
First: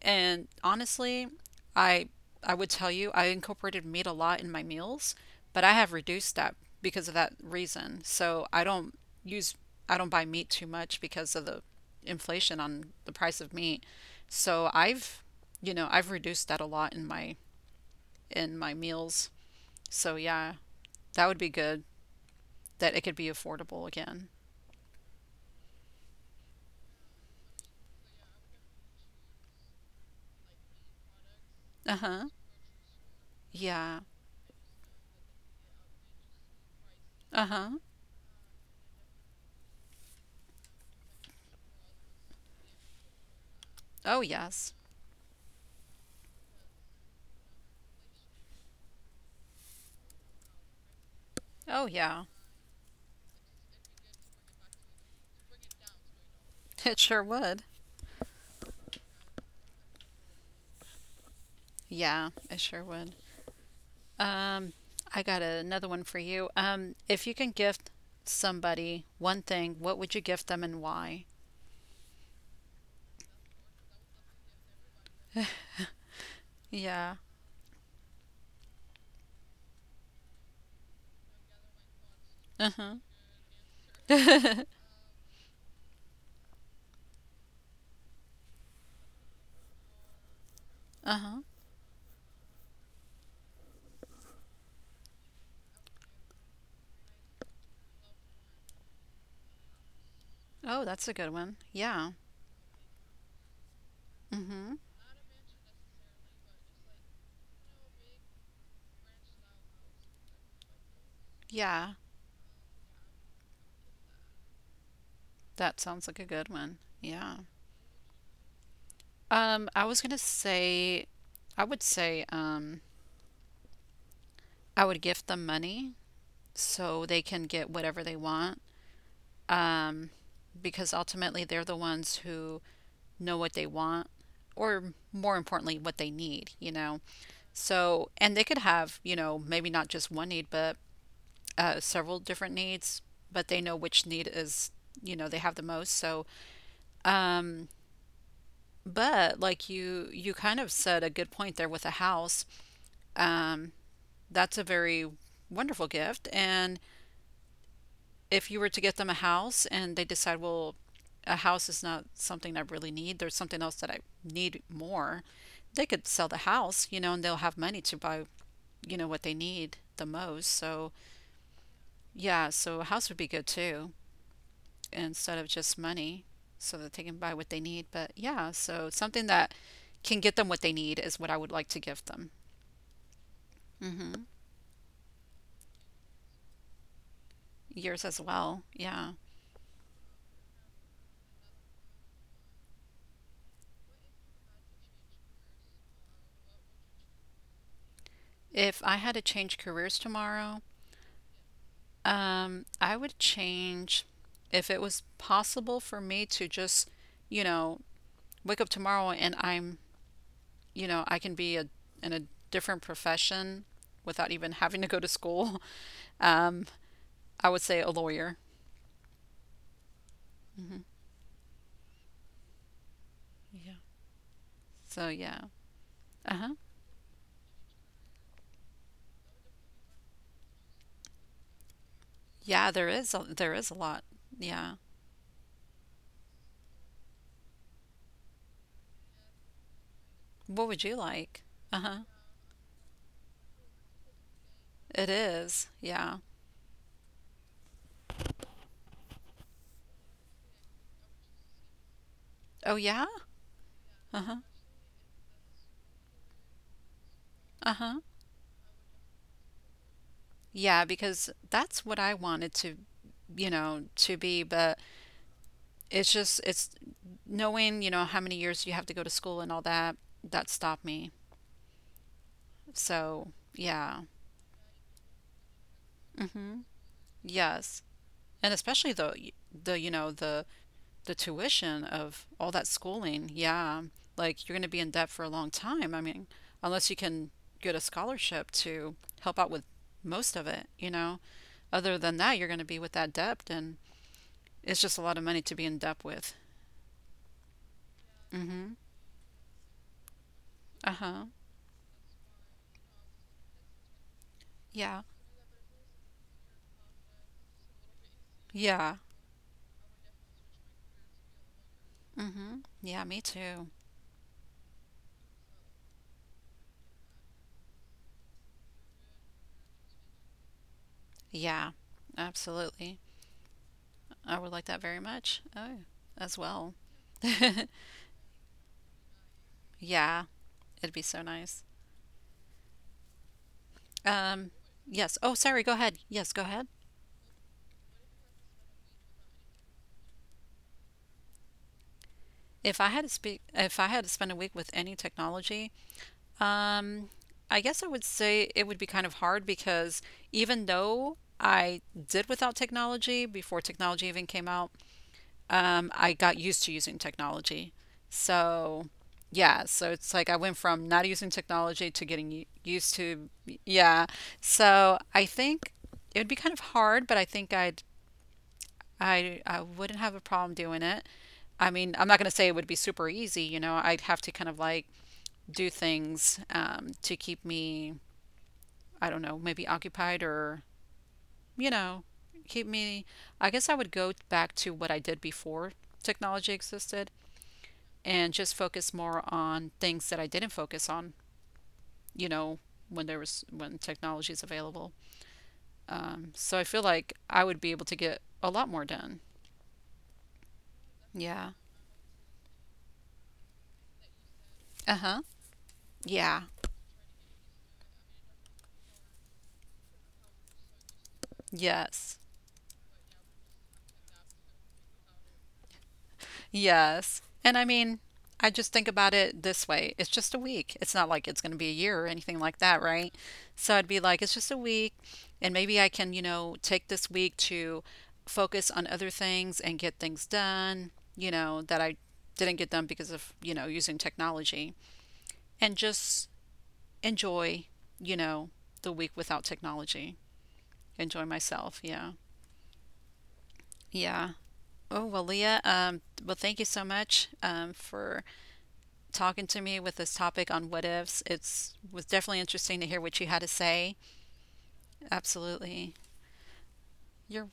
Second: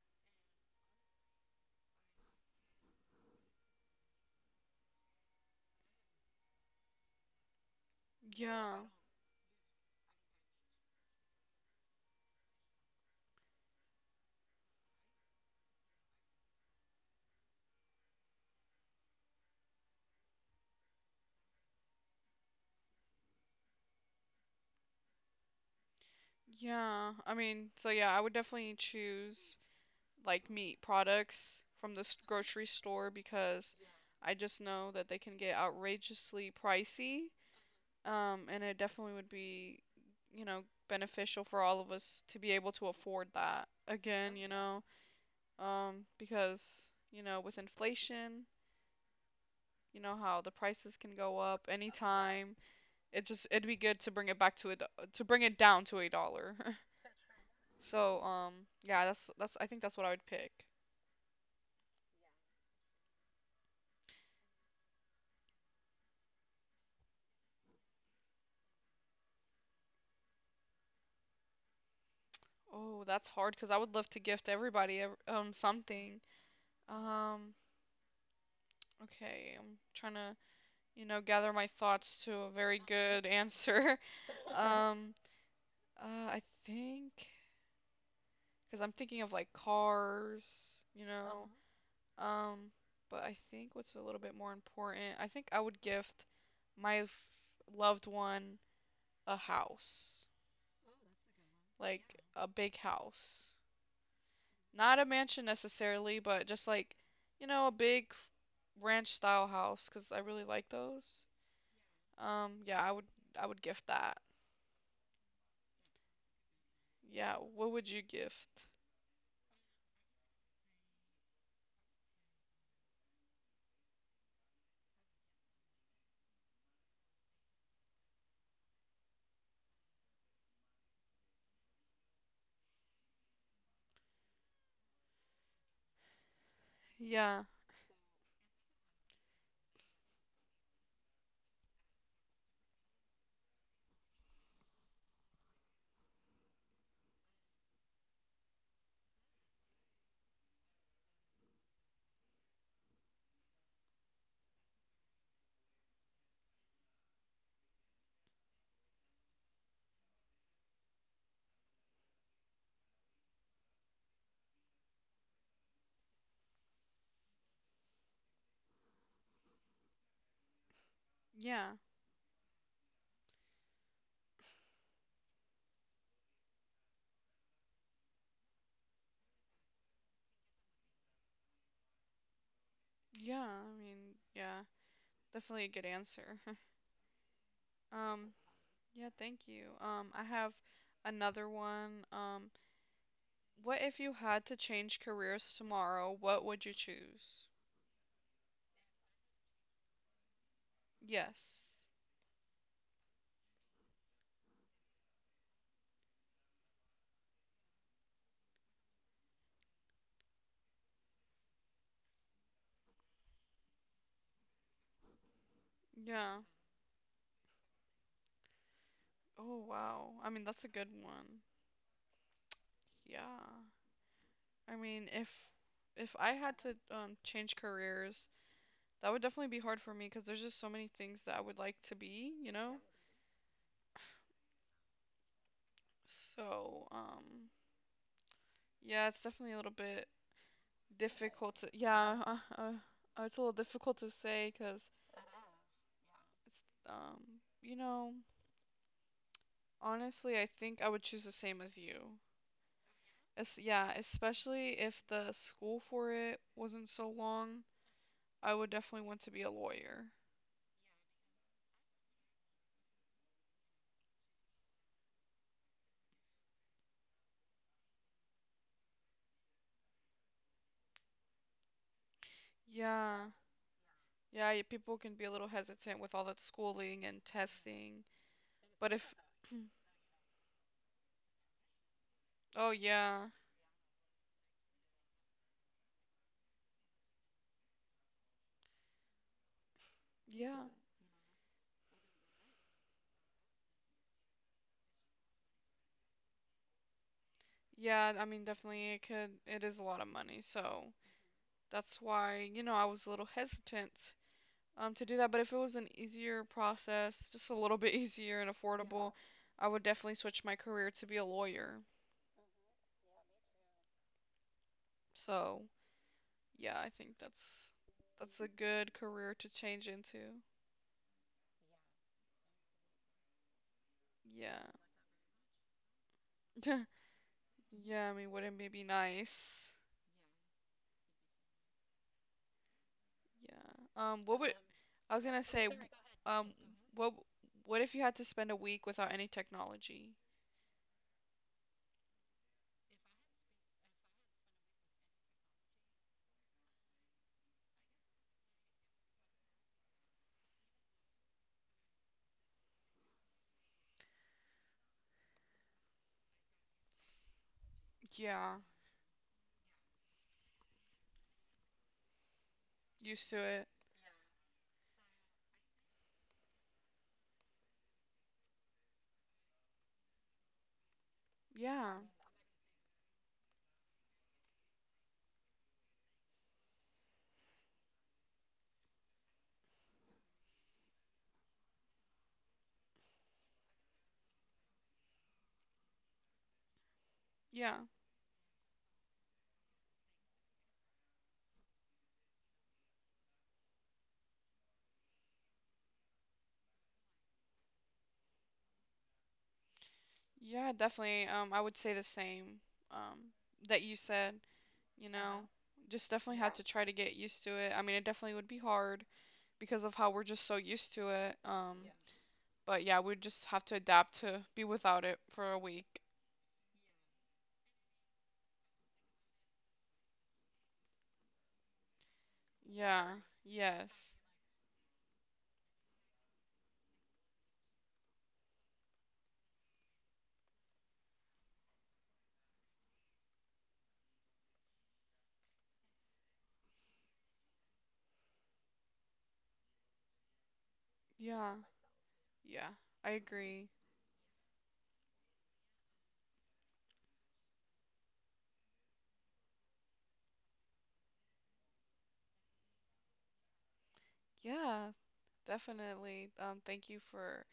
Speaker 2: And honestly, I I would tell you I incorporated meat a lot in my meals, but I have reduced that because of that reason. So I
Speaker 1: Yeah.
Speaker 2: don't use I don't buy meat too much because of the inflation on the price of meat. So I've you know, I've reduced that a lot in my meals. So yeah, that would be good that it could be affordable again.
Speaker 1: Yeah. I mean, so yeah, I would definitely choose like meat products from the
Speaker 2: Uh-huh.
Speaker 1: grocery store because
Speaker 2: Yeah.
Speaker 1: I just know that they can get outrageously pricey.
Speaker 2: Uh-huh.
Speaker 1: And it definitely would be, you know, beneficial for all of us to be able to afford that
Speaker 2: Oh
Speaker 1: again, you
Speaker 2: yes.
Speaker 1: know, because, you know, with inflation you know how the prices can go up
Speaker 2: Oh yeah.
Speaker 1: anytime. It just it'd be good to bring it back to a to bring it down to a dollar.
Speaker 2: It sure would.
Speaker 1: so yeah, that's I think that's what I would pick.
Speaker 2: Yeah, it sure would. Um, I got another one for you. If you can gift somebody one thing, what would you gift them and why?
Speaker 1: Oh, that's hard because I would love to gift everybody something.
Speaker 2: Yeah.
Speaker 1: Um, okay, I'm trying to you know gather my thoughts to a
Speaker 2: Uh
Speaker 1: very
Speaker 2: huh.
Speaker 1: good answer. um uh, I think because I'm thinking of like cars, you
Speaker 2: Uh huh.
Speaker 1: know. Um, but I think what's a little bit more important, I think I would gift my f- loved one a house,
Speaker 2: Oh, that's a good one. Yeah.
Speaker 1: like a big house.
Speaker 2: Mm hmm.
Speaker 1: Not a mansion necessarily, but just like, you know, a big ranch style house 'cause I really like those.
Speaker 2: Yeah.
Speaker 1: Yeah, I would gift that.
Speaker 2: That sounds like a good one. Yeah.
Speaker 1: Yeah, what would you gift?
Speaker 2: I was gonna say, I would gift them money so they can get whatever they want. Um, because ultimately they're the ones who know what they want or more importantly what they need, you know,
Speaker 1: Yeah.
Speaker 2: so and they could have, you know, maybe not just one need but several different needs but they know which need is, you know, they have the most. So um but like you kind of said a good point there with a house, um that's a very wonderful gift. And if you were to get them a house and they decide, well, a house is not something I really need, there's something else that I need more, they could sell the house, you know, and they'll have money to buy, you know, what they need the most. So,
Speaker 1: Yeah.
Speaker 2: yeah, so a house would be good too, instead of just money, so that they can buy what they need. But yeah, so something that can get them what they need is what I would like to give them.
Speaker 1: Yeah, I mean,
Speaker 2: Hmm.
Speaker 1: yeah. Definitely a good answer.
Speaker 2: Yours as
Speaker 1: Um,
Speaker 2: well. Yeah.
Speaker 1: yeah, thank you. I have another one. What if you had to change careers tomorrow? What would you choose?
Speaker 2: If I had to change careers tomorrow,
Speaker 1: Yes.
Speaker 2: I would change if it was possible for me to just, you know, wake up tomorrow and I'm, you know, I can be a, in a different profession without even having to go to school.
Speaker 1: Yeah.
Speaker 2: Um, I would say a lawyer.
Speaker 1: Oh, wow. I mean, that's a
Speaker 2: Hmm.
Speaker 1: good one. Yeah.
Speaker 2: Yeah.
Speaker 1: I
Speaker 2: So
Speaker 1: mean,
Speaker 2: yeah.
Speaker 1: if I
Speaker 2: Uh-huh.
Speaker 1: had to change careers, that would definitely be hard for me because there's just so many things that I would like to be, you
Speaker 2: Yeah,
Speaker 1: know?
Speaker 2: there is a lot. Yeah.
Speaker 1: So, yeah, it's definitely a little bit
Speaker 2: What would you like?
Speaker 1: difficult to,
Speaker 2: Uh-huh.
Speaker 1: yeah, it's a little difficult to say because
Speaker 2: It is. Yeah.
Speaker 1: it's, you know, honestly, I think I would choose the same as you.
Speaker 2: Oh yeah?
Speaker 1: Es yeah,
Speaker 2: Uh-huh.
Speaker 1: especially if the school for it wasn't so long,
Speaker 2: Uh-huh.
Speaker 1: I would definitely want to be a lawyer.
Speaker 2: Yeah, because that's what I wanted to, you know, to be, but it's just it's knowing, you know, how many years you have to go to school and all that that stopped me.
Speaker 1: Yeah,
Speaker 2: So yeah.
Speaker 1: yeah, people can be a little hesitant with all that
Speaker 2: Hmm.
Speaker 1: schooling and
Speaker 2: Yes.
Speaker 1: testing,
Speaker 2: And especially
Speaker 1: but if,
Speaker 2: the, you know, the tuition of all that
Speaker 1: oh yeah,
Speaker 2: schooling. Yeah, like you're going to be in debt for a long time. I mean, unless you can get a scholarship to help out with most of
Speaker 1: yeah,
Speaker 2: it, you know, other than that you're going to be with that debt and it's just a lot of money to be in debt with.
Speaker 1: yeah, I mean,
Speaker 2: Hmm.
Speaker 1: definitely it could, it is a lot of money, so
Speaker 2: Uh-huh.
Speaker 1: that's why, you know, I was a little hesitant
Speaker 2: Yeah.
Speaker 1: to do that. But if it was an easier process, just a little bit easier and
Speaker 2: Yeah.
Speaker 1: affordable, yeah. I would definitely switch my career to be a lawyer.
Speaker 2: Hmm. Yeah, me too.
Speaker 1: So yeah, I think that's a good career to change into.
Speaker 2: Yeah, absolutely. I would like
Speaker 1: Yeah.
Speaker 2: that very much. Oh, as well.
Speaker 1: Yeah, I mean, wouldn't it be nice?
Speaker 2: Yeah, it'd be so nice.
Speaker 1: Yeah. What
Speaker 2: Um,
Speaker 1: would
Speaker 2: yes.
Speaker 1: I was
Speaker 2: Oh,
Speaker 1: gonna
Speaker 2: sorry, go
Speaker 1: say,
Speaker 2: ahead. Yes, go
Speaker 1: um,
Speaker 2: ahead.
Speaker 1: what what if you had to spend a week without any technology?
Speaker 2: If I had to speak, if I had to spend a week with any technology, um, I guess I would say it would be kind of hard because even though I did without technology before technology even came out, I got used to using technology.
Speaker 1: Yeah,
Speaker 2: So, yeah, so it's like I went from not using technology to getting used to,
Speaker 1: used to it.
Speaker 2: yeah. So I think it would be kind of hard, but I think I'd I wouldn't have a problem doing it. I mean,
Speaker 1: Yeah,
Speaker 2: I'm not gonna say it would be super easy, you know. I'd have to kind of like do things to keep me, I don't know, maybe occupied or you know, keep me. I guess I would go back to what I did before technology existed
Speaker 1: yeah.
Speaker 2: and just focus more on things that I didn't focus on, you know, when there was when technology is available. So I feel like I would be able to get a lot more done.
Speaker 1: Yeah, definitely.
Speaker 2: Yeah.
Speaker 1: I would say the same. Um, that you said,
Speaker 2: Uh
Speaker 1: you Uh-huh.
Speaker 2: huh.
Speaker 1: know, just definitely
Speaker 2: Yeah.
Speaker 1: had to try to get used to it. I mean, it definitely would be hard because of how we're just so used to it. Yeah.
Speaker 2: Yes.
Speaker 1: But yeah, we'd just have to adapt to be without it for a week.
Speaker 2: Yes. And I mean, I just think about it this way. It's just a week. It's not like it's going to be a year or anything like
Speaker 1: Sure.
Speaker 2: that, right?
Speaker 1: Yeah.
Speaker 2: So I'd be
Speaker 1: Yes.
Speaker 2: like, it's just a week. And maybe I can, you know, take this week to focus on other things and get things done, you know, that I didn't get done because of, you know, using technology and just enjoy, you know, the week without technology. Enjoy
Speaker 1: Yeah.
Speaker 2: myself. Yeah.
Speaker 1: Yeah. I agree.
Speaker 2: Yeah. Oh, well, Leah, well, thank you so much for talking to me with this topic on what ifs. It's was definitely interesting to hear what you had to say.
Speaker 1: Yeah,
Speaker 2: Absolutely.
Speaker 1: definitely. Thank you for
Speaker 2: You're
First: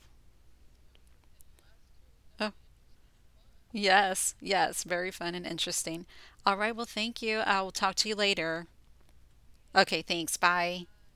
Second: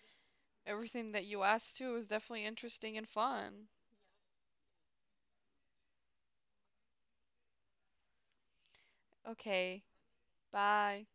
Speaker 1: everything that you asked too. It was definitely
Speaker 2: oh,
Speaker 1: interesting and fun.
Speaker 2: yes, yes, very fun and interesting. All right, well, thank you. I will talk to you later.
Speaker 1: Okay.
Speaker 2: Okay, thanks. Bye.
Speaker 1: Bye.